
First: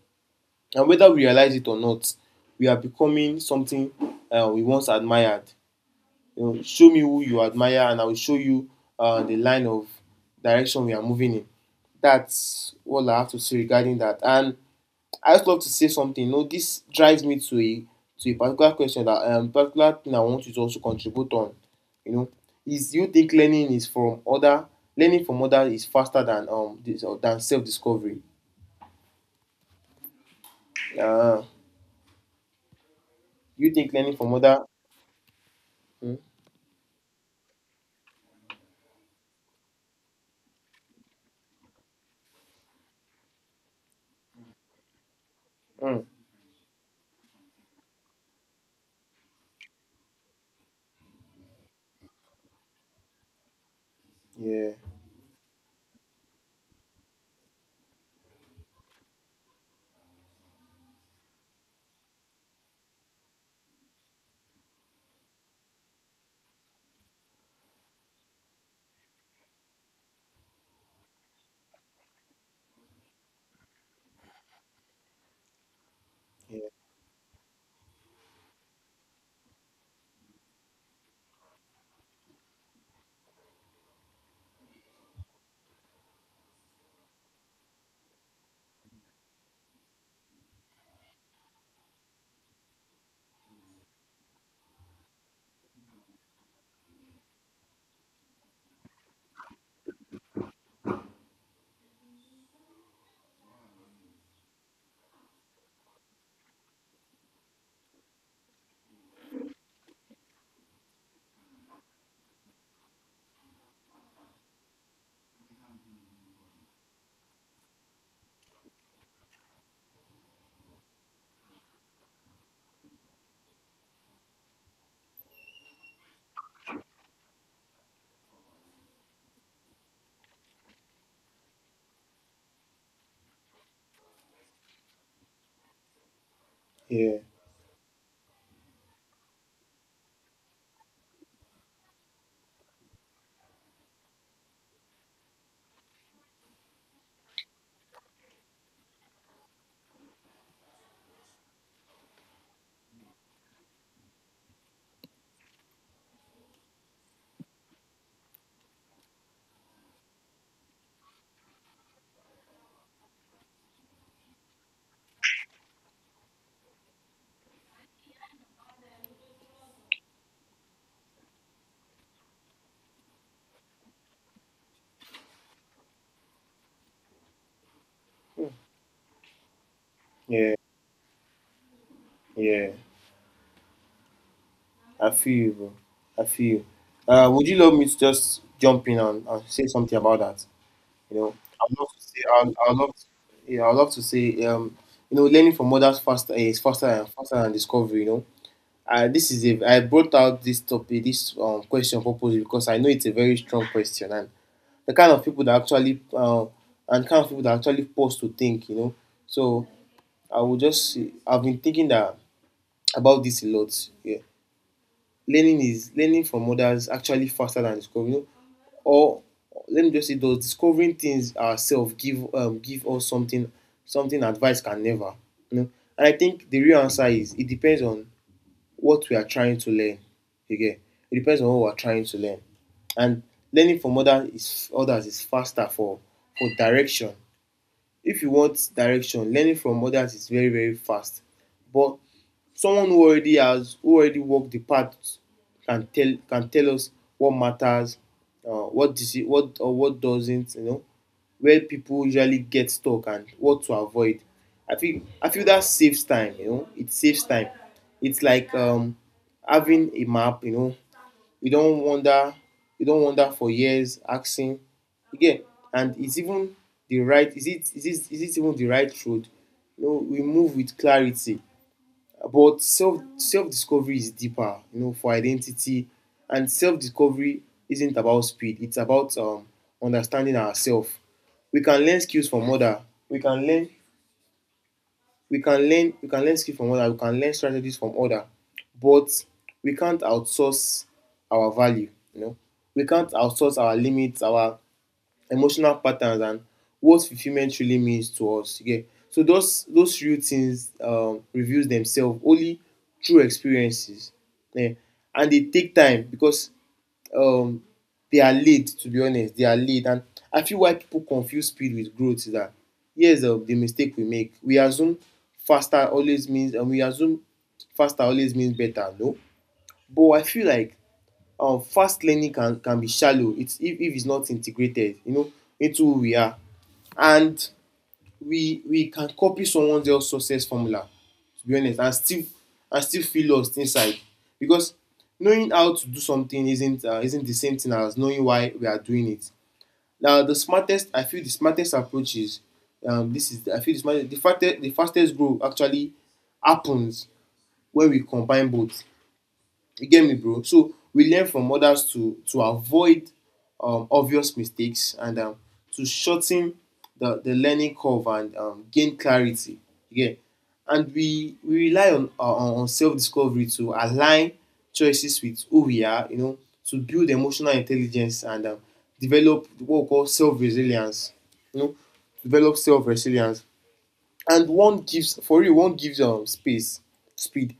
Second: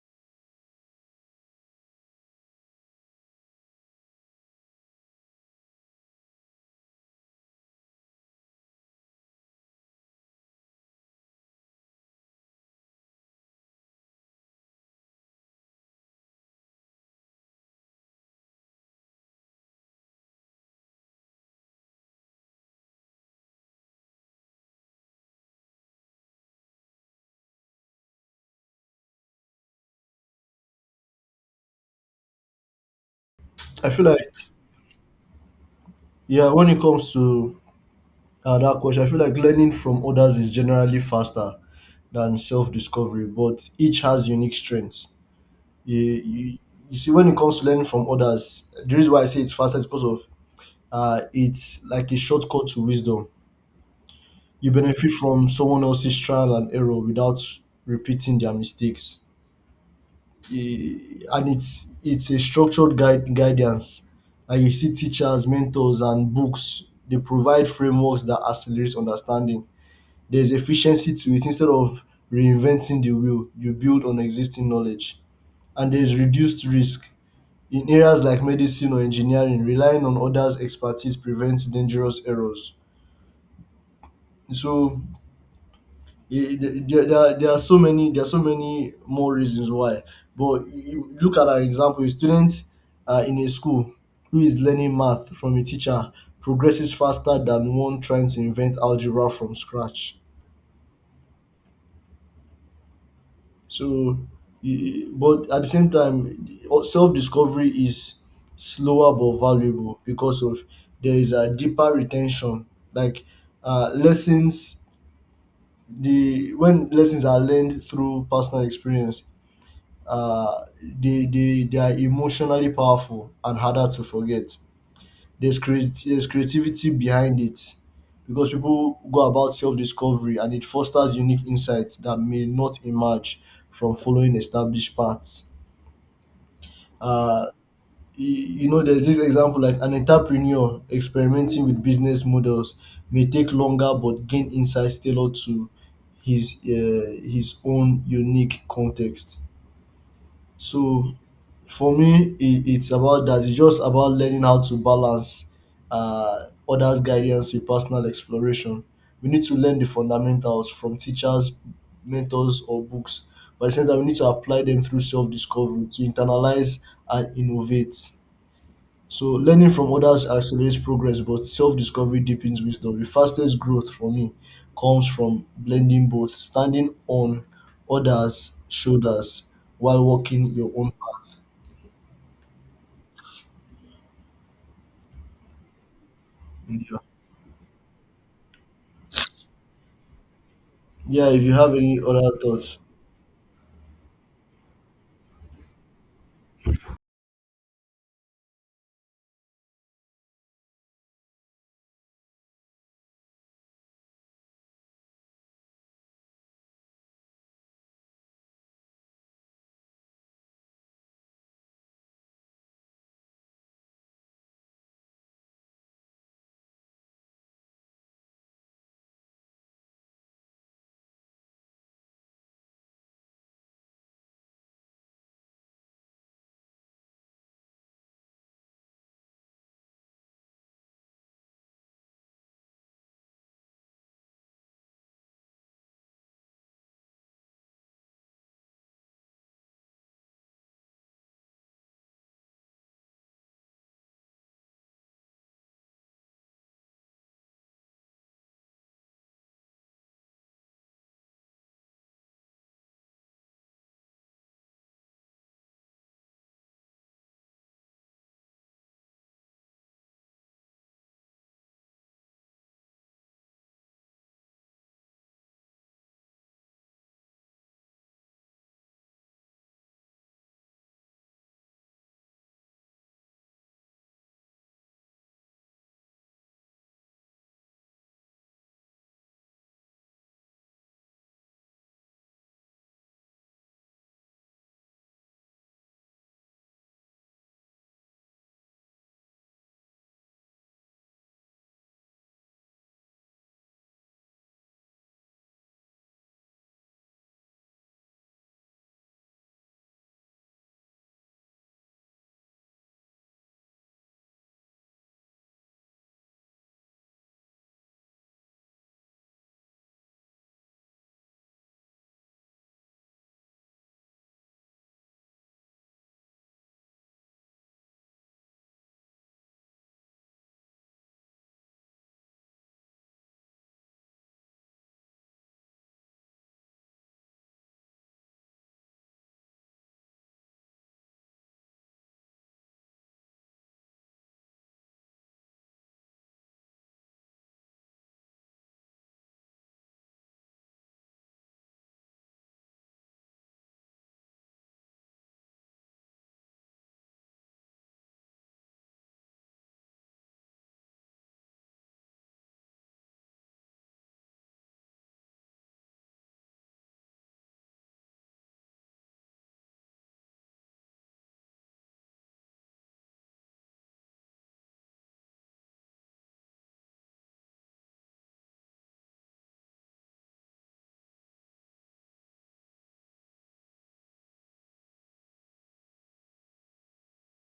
Speaker 1: And whether we realize it or not, we are becoming something we once admired. You know, show me who you admire and I will show you the line of direction we are moving in. That's all I have to say regarding that. And I just love to say something. You know, this drives me to a particular question, that particular thing I want you to also contribute on. You know, is do you think learning from other is faster than than self discovery? Uh, you
Speaker 2: I
Speaker 1: think
Speaker 2: feel
Speaker 1: learning
Speaker 2: like,
Speaker 1: from other? Mm,
Speaker 2: yeah, when it comes to that question, I feel like learning from others is generally faster than self discovery, but each has unique strengths. You,
Speaker 1: mm,
Speaker 2: you, you see, when it comes to learning from others, the reason why I say it's faster is because of, it's like a shortcut to wisdom. You
Speaker 1: yeah,
Speaker 2: benefit from someone else's trial and error without repeating their mistakes. And it's a structured guidance. And you see teachers, mentors, and books. They provide frameworks that accelerates understanding. There's efficiency to it. Instead of reinventing the wheel, you build on existing knowledge. And there's reduced risk. In areas like medicine or engineering, relying on others' expertise prevents dangerous errors. So there are so many more reasons why, but you look at an example: a student in a school who is learning math from a teacher progresses faster than one trying to invent algebra from scratch. So but at the same time, self-discovery is slower but valuable because of, there is a deeper retention. Like, lessons, the when lessons are learned through personal experience, they are emotionally powerful and harder to forget. There's creativity behind it because people go about self discovery and it fosters unique insights that may not emerge from following established paths.
Speaker 1: yeah,
Speaker 2: Uh, you know, there's this example like an entrepreneur experimenting with business models may take longer but gain insights tailored to his own unique context. So for me, it's about that. It's just about learning how to balance others' guidance with personal exploration. We need to learn the fundamentals from teachers, mentors, or books. But at the same time, we need to apply them through self discovery to internalize and innovate. So learning from others accelerates progress, but self discovery deepens wisdom. The fastest growth for me comes from blending both, standing on
Speaker 1: mm,
Speaker 2: others' shoulders while walking
Speaker 1: yeah,
Speaker 2: your own.
Speaker 1: yeah. I feel you, bro. I feel you.
Speaker 2: Yeah,
Speaker 1: Would you love me to just jump in and say something about that? You
Speaker 2: yeah,
Speaker 1: know,
Speaker 2: if you have
Speaker 1: I'd love
Speaker 2: any
Speaker 1: to say,
Speaker 2: other
Speaker 1: I'd
Speaker 2: thoughts.
Speaker 1: love, to, yeah, I'd love to say, you know, learning from others faster is faster and faster than discovery. You know, this is a. I brought out this topic, this question purposely because I know it's a very strong question and the kind of people that actually and kind of people that actually pause to think. You know, so I would just. I've been thinking that about this a lot. Yeah, learning from others actually faster than discovering. You know, or let me just say those discovering things ourselves give us something, something advice can never, you know. And I think the real answer is it depends on what we are trying to learn. Again, it depends on what we're trying to learn. And learning from others is faster for direction. If you want direction, learning from others is very very fast. But someone who already has who already walked the path can tell us what matters, what or what doesn't, you know, where people usually get stuck and what to avoid. I feel that saves time, you know, it saves time. It's like having a map, you know. you not wonder you not wonder for years asking again. And it's even the right— is it even the right road? You know, we move with clarity. But self discovery is deeper, you know, for identity. And self discovery isn't about speed, it's about understanding ourselves. We can learn skills from other. We can learn we can learn we can learn skill from other, we can learn strategies from other. But we can't outsource our value, you know. We can't outsource our limits, our emotional patterns, and what fulfillment really means to us, yeah. So those real things, reveals themselves only through experiences, yeah. And they take time because um, they are late, to be honest, they are late. And I feel why people confuse speed with growth is that here's the mistake we make. We assume faster always means— and we assume faster always means better. No. But I feel like fast learning can be shallow it's if it's not integrated, you know, into who we are. And we can copy someone else's success formula, to be honest, and still— and still feel lost inside, because knowing how to do something isn't the same thing as knowing why we are doing it. Now the smartest— I feel the smartest approach is this is— I feel the smartest— the fastest growth actually happens when we combine both. You get me, bro? So we learn from others to avoid obvious mistakes, and to shorten the learning curve, and gain clarity. Yeah, and we rely on self discovery to align choices with who we are. You know, to build emotional intelligence, and develop what we call self resilience. You know, develop self resilience. And one gives, for real, one gives space, speed,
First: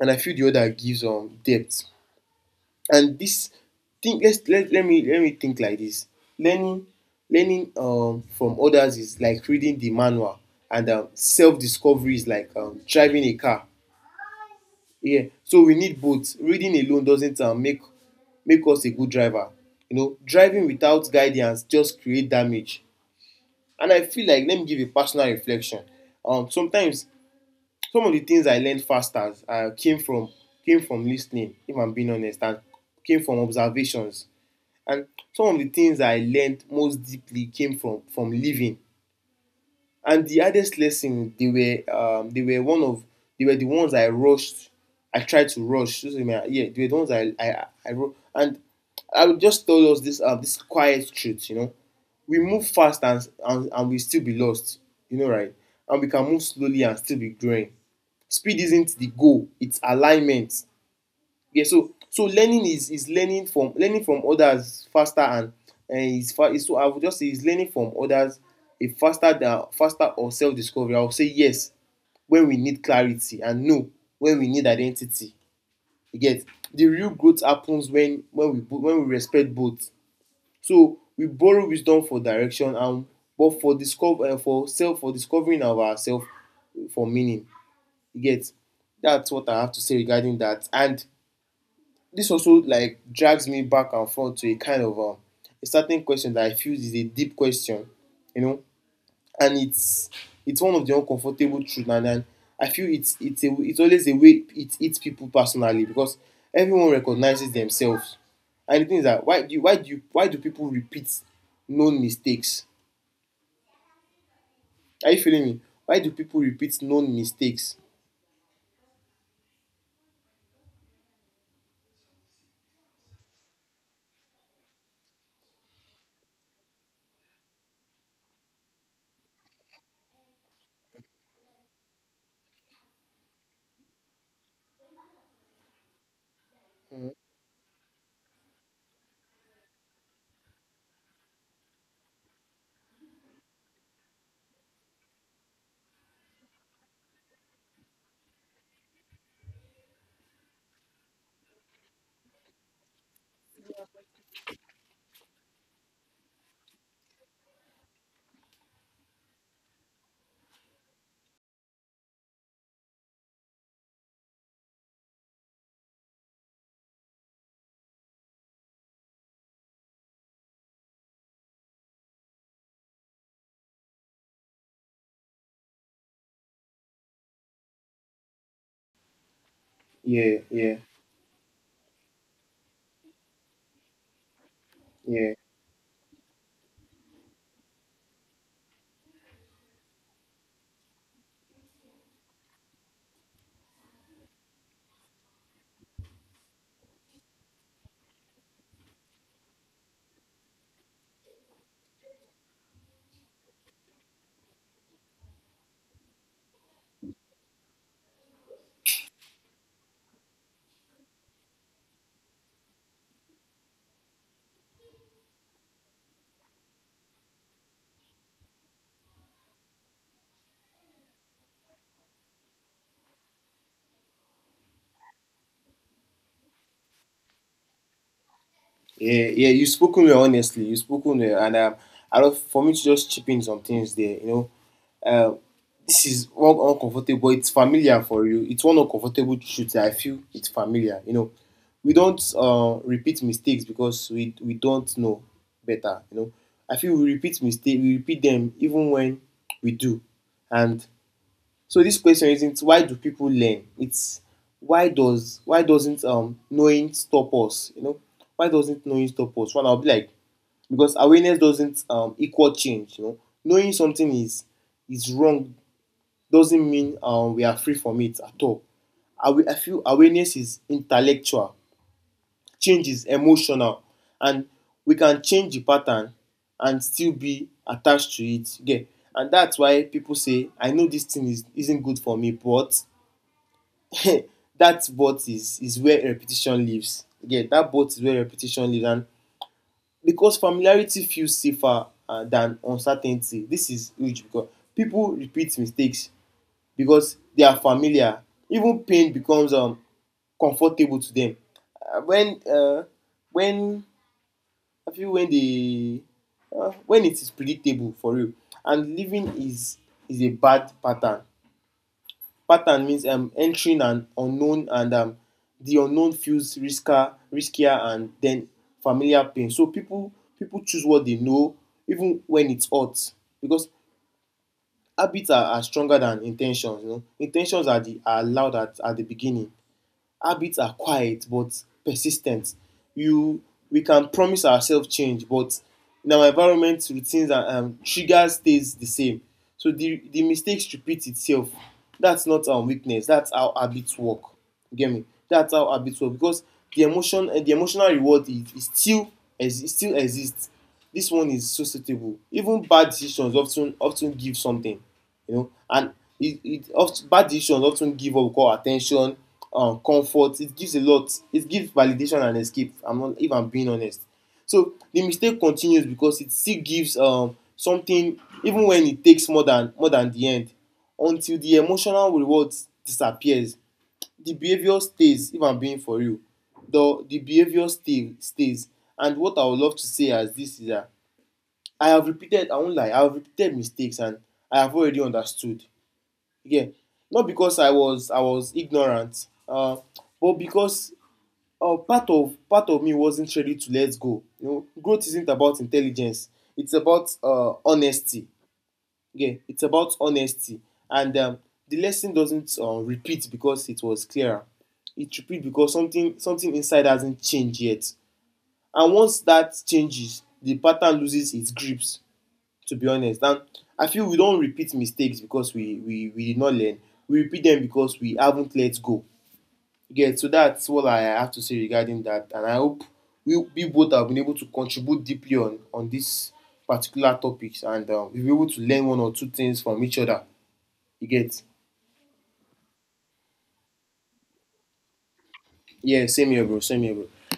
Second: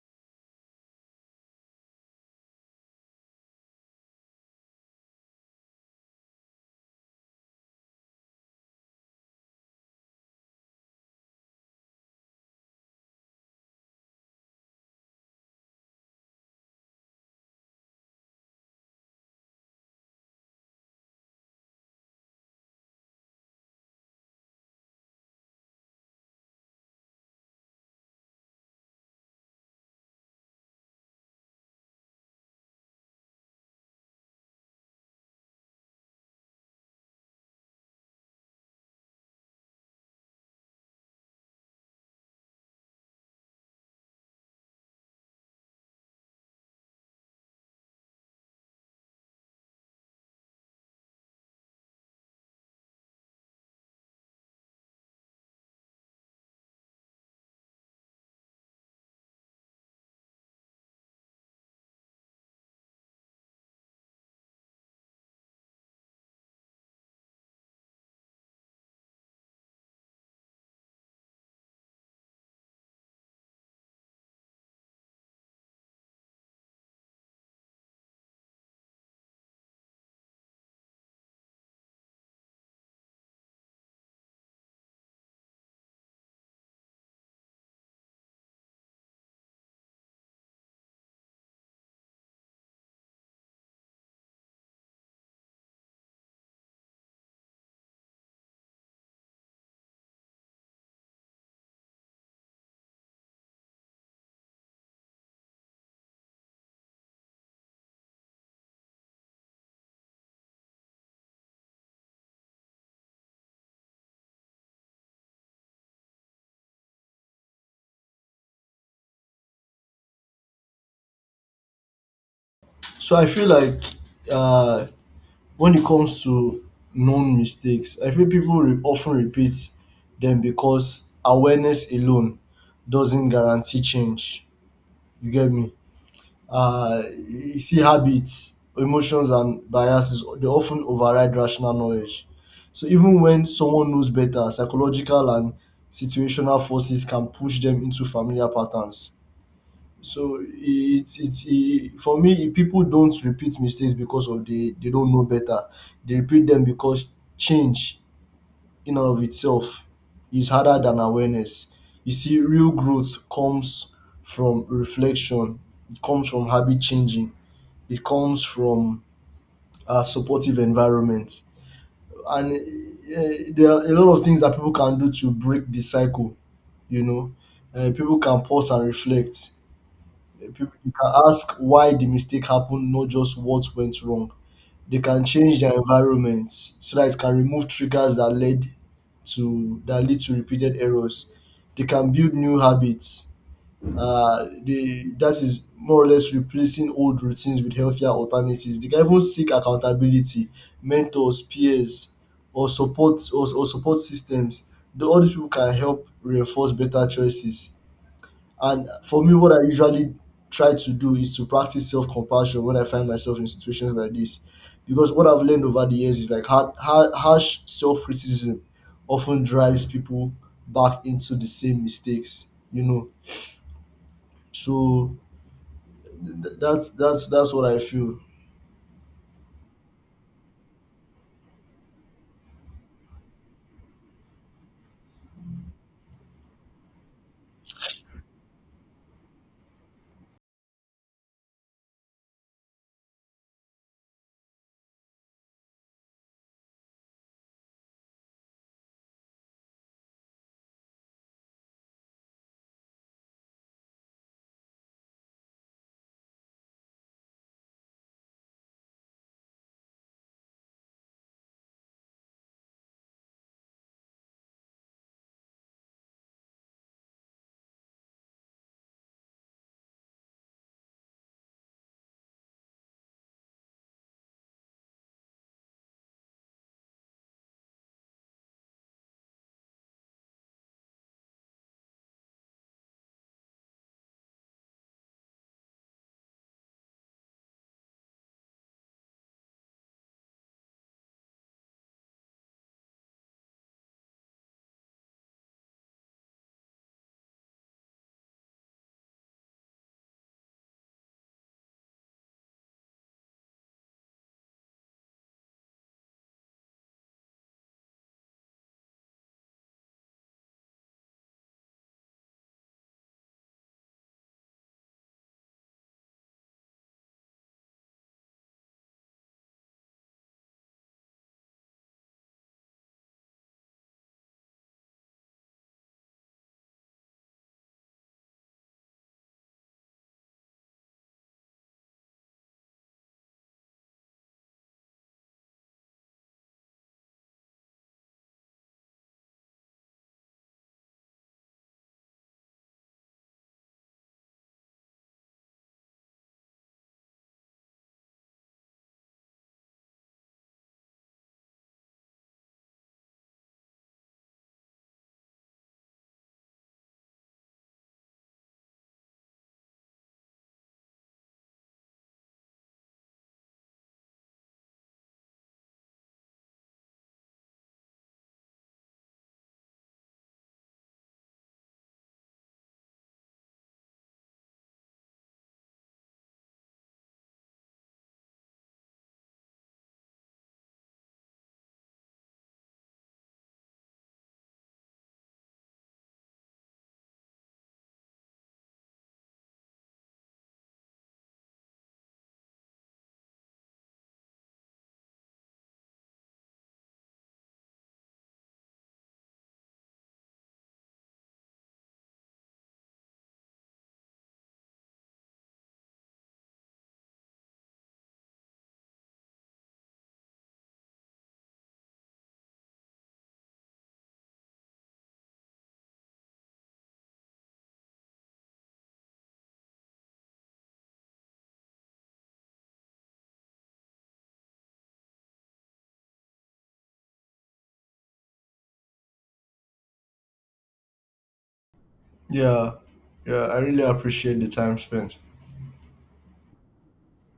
Speaker 1: and I feel the other gives depth. And this thing, let's— let me think like this. Learning— learning from others is like reading the manual, and self-discovery is like driving a car. Yeah, so we need both. Reading alone doesn't make us a good driver, you know. Driving without guidance just create damage. And I feel like, let me give a personal reflection. Sometimes some of the things I learned faster came from— came from listening, if I'm being honest, and came from observations. And some of the things I learned most deeply came from living. And the hardest lesson, they were one of they were the ones I rushed. I tried to rush. Yeah, they were the ones I wrote. And I would just tell us this this quiet truth, you know. We move fast, and we still be lost, you know, right? And we can move slowly and still be growing. Speed isn't the goal; it's alignment, yeah. So so learning is— is learning from— learning from others faster, and— and is fa— is— so I would just say, is learning from others a faster than— faster, or self discovery? I would say yes when we need clarity, and no when we need identity. You get. The real growth happens when— when we bo- when we respect both. So we borrow wisdom for direction, and but for discover— for self— for discovering of ourself, eh, for meaning. You get. That's what I have to say regarding that. And this also, like, drags me back and forth to a kind of a certain question that I feel is a deep question, you know. And it's— it's one of the uncomfortable truths, and I feel it's— it's a— it's always a way it hits people personally, because everyone recognizes themselves. And the thing is that, why do people repeat known mistakes? Are you feeling me? Why do people repeat known mistakes?
Speaker 2: So I feel like, uh, when it comes to known mistakes, I feel people often repeat them because awareness alone doesn't guarantee change. You get me?
Speaker 1: Mm-hmm.
Speaker 2: You see, habits, emotions, and biases, they often override rational knowledge. So even when someone knows better, psychological and situational forces can push them into familiar patterns. So it for me, people don't repeat mistakes because of, they don't know better. They repeat them because change in and of itself is harder than awareness. You see, real growth comes from reflection. It comes from habit changing. It comes from a supportive environment, and eh, there are a lot of things that people can do to break the cycle. You know, people can pause and reflect.
Speaker 1: Yeah,
Speaker 2: People
Speaker 1: yeah,
Speaker 2: You can ask why the mistake happened, not just what went wrong. They can
Speaker 1: yeah.
Speaker 2: change their environment so that it can remove triggers that led to that lead to repeated errors. They can build new habits. They That is more or less replacing old routines with healthier alternatives. They can even seek accountability, mentors, peers, or support systems. All these people can help reinforce better choices. And for me, what I usually try to do is to practice self compassion when I find myself in situations like this. Because what I've learned over the years is like, harsh self criticism often drives people back into the same mistakes, you know. So that's what I feel.
Speaker 1: Yeah, yeah, you spoken well, honestly. You spoken well, and I love for me to just chip in some things there. You know, uh, this is one uncomfortable— it's familiar for you. It's one uncomfortable truth that I feel it's familiar. You know, we don't repeat mistakes because we don't know better. You know, I feel we repeat mistake. We repeat them even when we do. And so this question isn't why do people learn? It's why does— why doesn't knowing stop us? You know, why doesn't knowing stop us? One, I'll be like, because awareness doesn't equal change. You know, knowing something is— is wrong doesn't mean we are free from it at all. I feel awareness is intellectual, change is emotional, and we can change the pattern and still be attached to it. Yeah. And that's why people say, I know this thing is— isn't good for me, but that but is— is where repetition lives. Yeah, that but is where repetition lives. And because familiarity feels safer than uncertainty, this is huge, because people repeat mistakes because they are familiar. Even pain becomes comfortable to them. Uh, when uh, when I feel when they when it is predictable, for real. And living is— is a bad pattern. Pattern means entering an unknown, and the unknown feels riskier, riskier, and then familiar pain. So people choose what they know even when it's hurts, because habits are— are stronger than intentions. You know, intentions are the— are allowed at— at the beginning, habits are quiet but persistent. You— we can promise ourselves change, but in our environment, routines and triggers stays the same. So the— the mistakes repeat itself. That's not our weakness. That's how habits work. You get me? That's how habits work, because the emotion— the emotional reward is— is still exi- still exists. This one is so suitable. Even bad decisions often give something, you know. And it often— bad decisions often give what we call at comfort. It gives a lot, it gives validation and escape, I'm not— if I'm being honest. So the mistake continues because it still gives something, even when it takes more than— more than the end. Until the emotional reward disappears, the behaviour stays, if I'm being for real. The— the behaviour stay— stays. And what I would love to say as this is that I have repeated— I won't lie, I have repeated mistakes and I have already understood, yeah. Not because I was— I was ignorant, but because part of— part of me wasn't ready to let go. You know, growth isn't about intelligence, it's about honesty. Yeah, it's about honesty. And the lesson doesn't repeat because it was clearer. It repeats because something— something inside hasn't changed yet. And once that changes, the pattern loses its grips, to be honest. And I feel we don't repeat mistakes because we— we did not learn. We repeat them because we haven't let go. You get. So that's what I have to say regarding that. And I hope we both have been able to contribute deeply on— on this particular topics, and we'll be able to learn one or two things from each other. You get.
Speaker 2: Yeah, yeah, I really appreciate the time spent.
Speaker 1: Yeah, same here, bro. Same here, bro.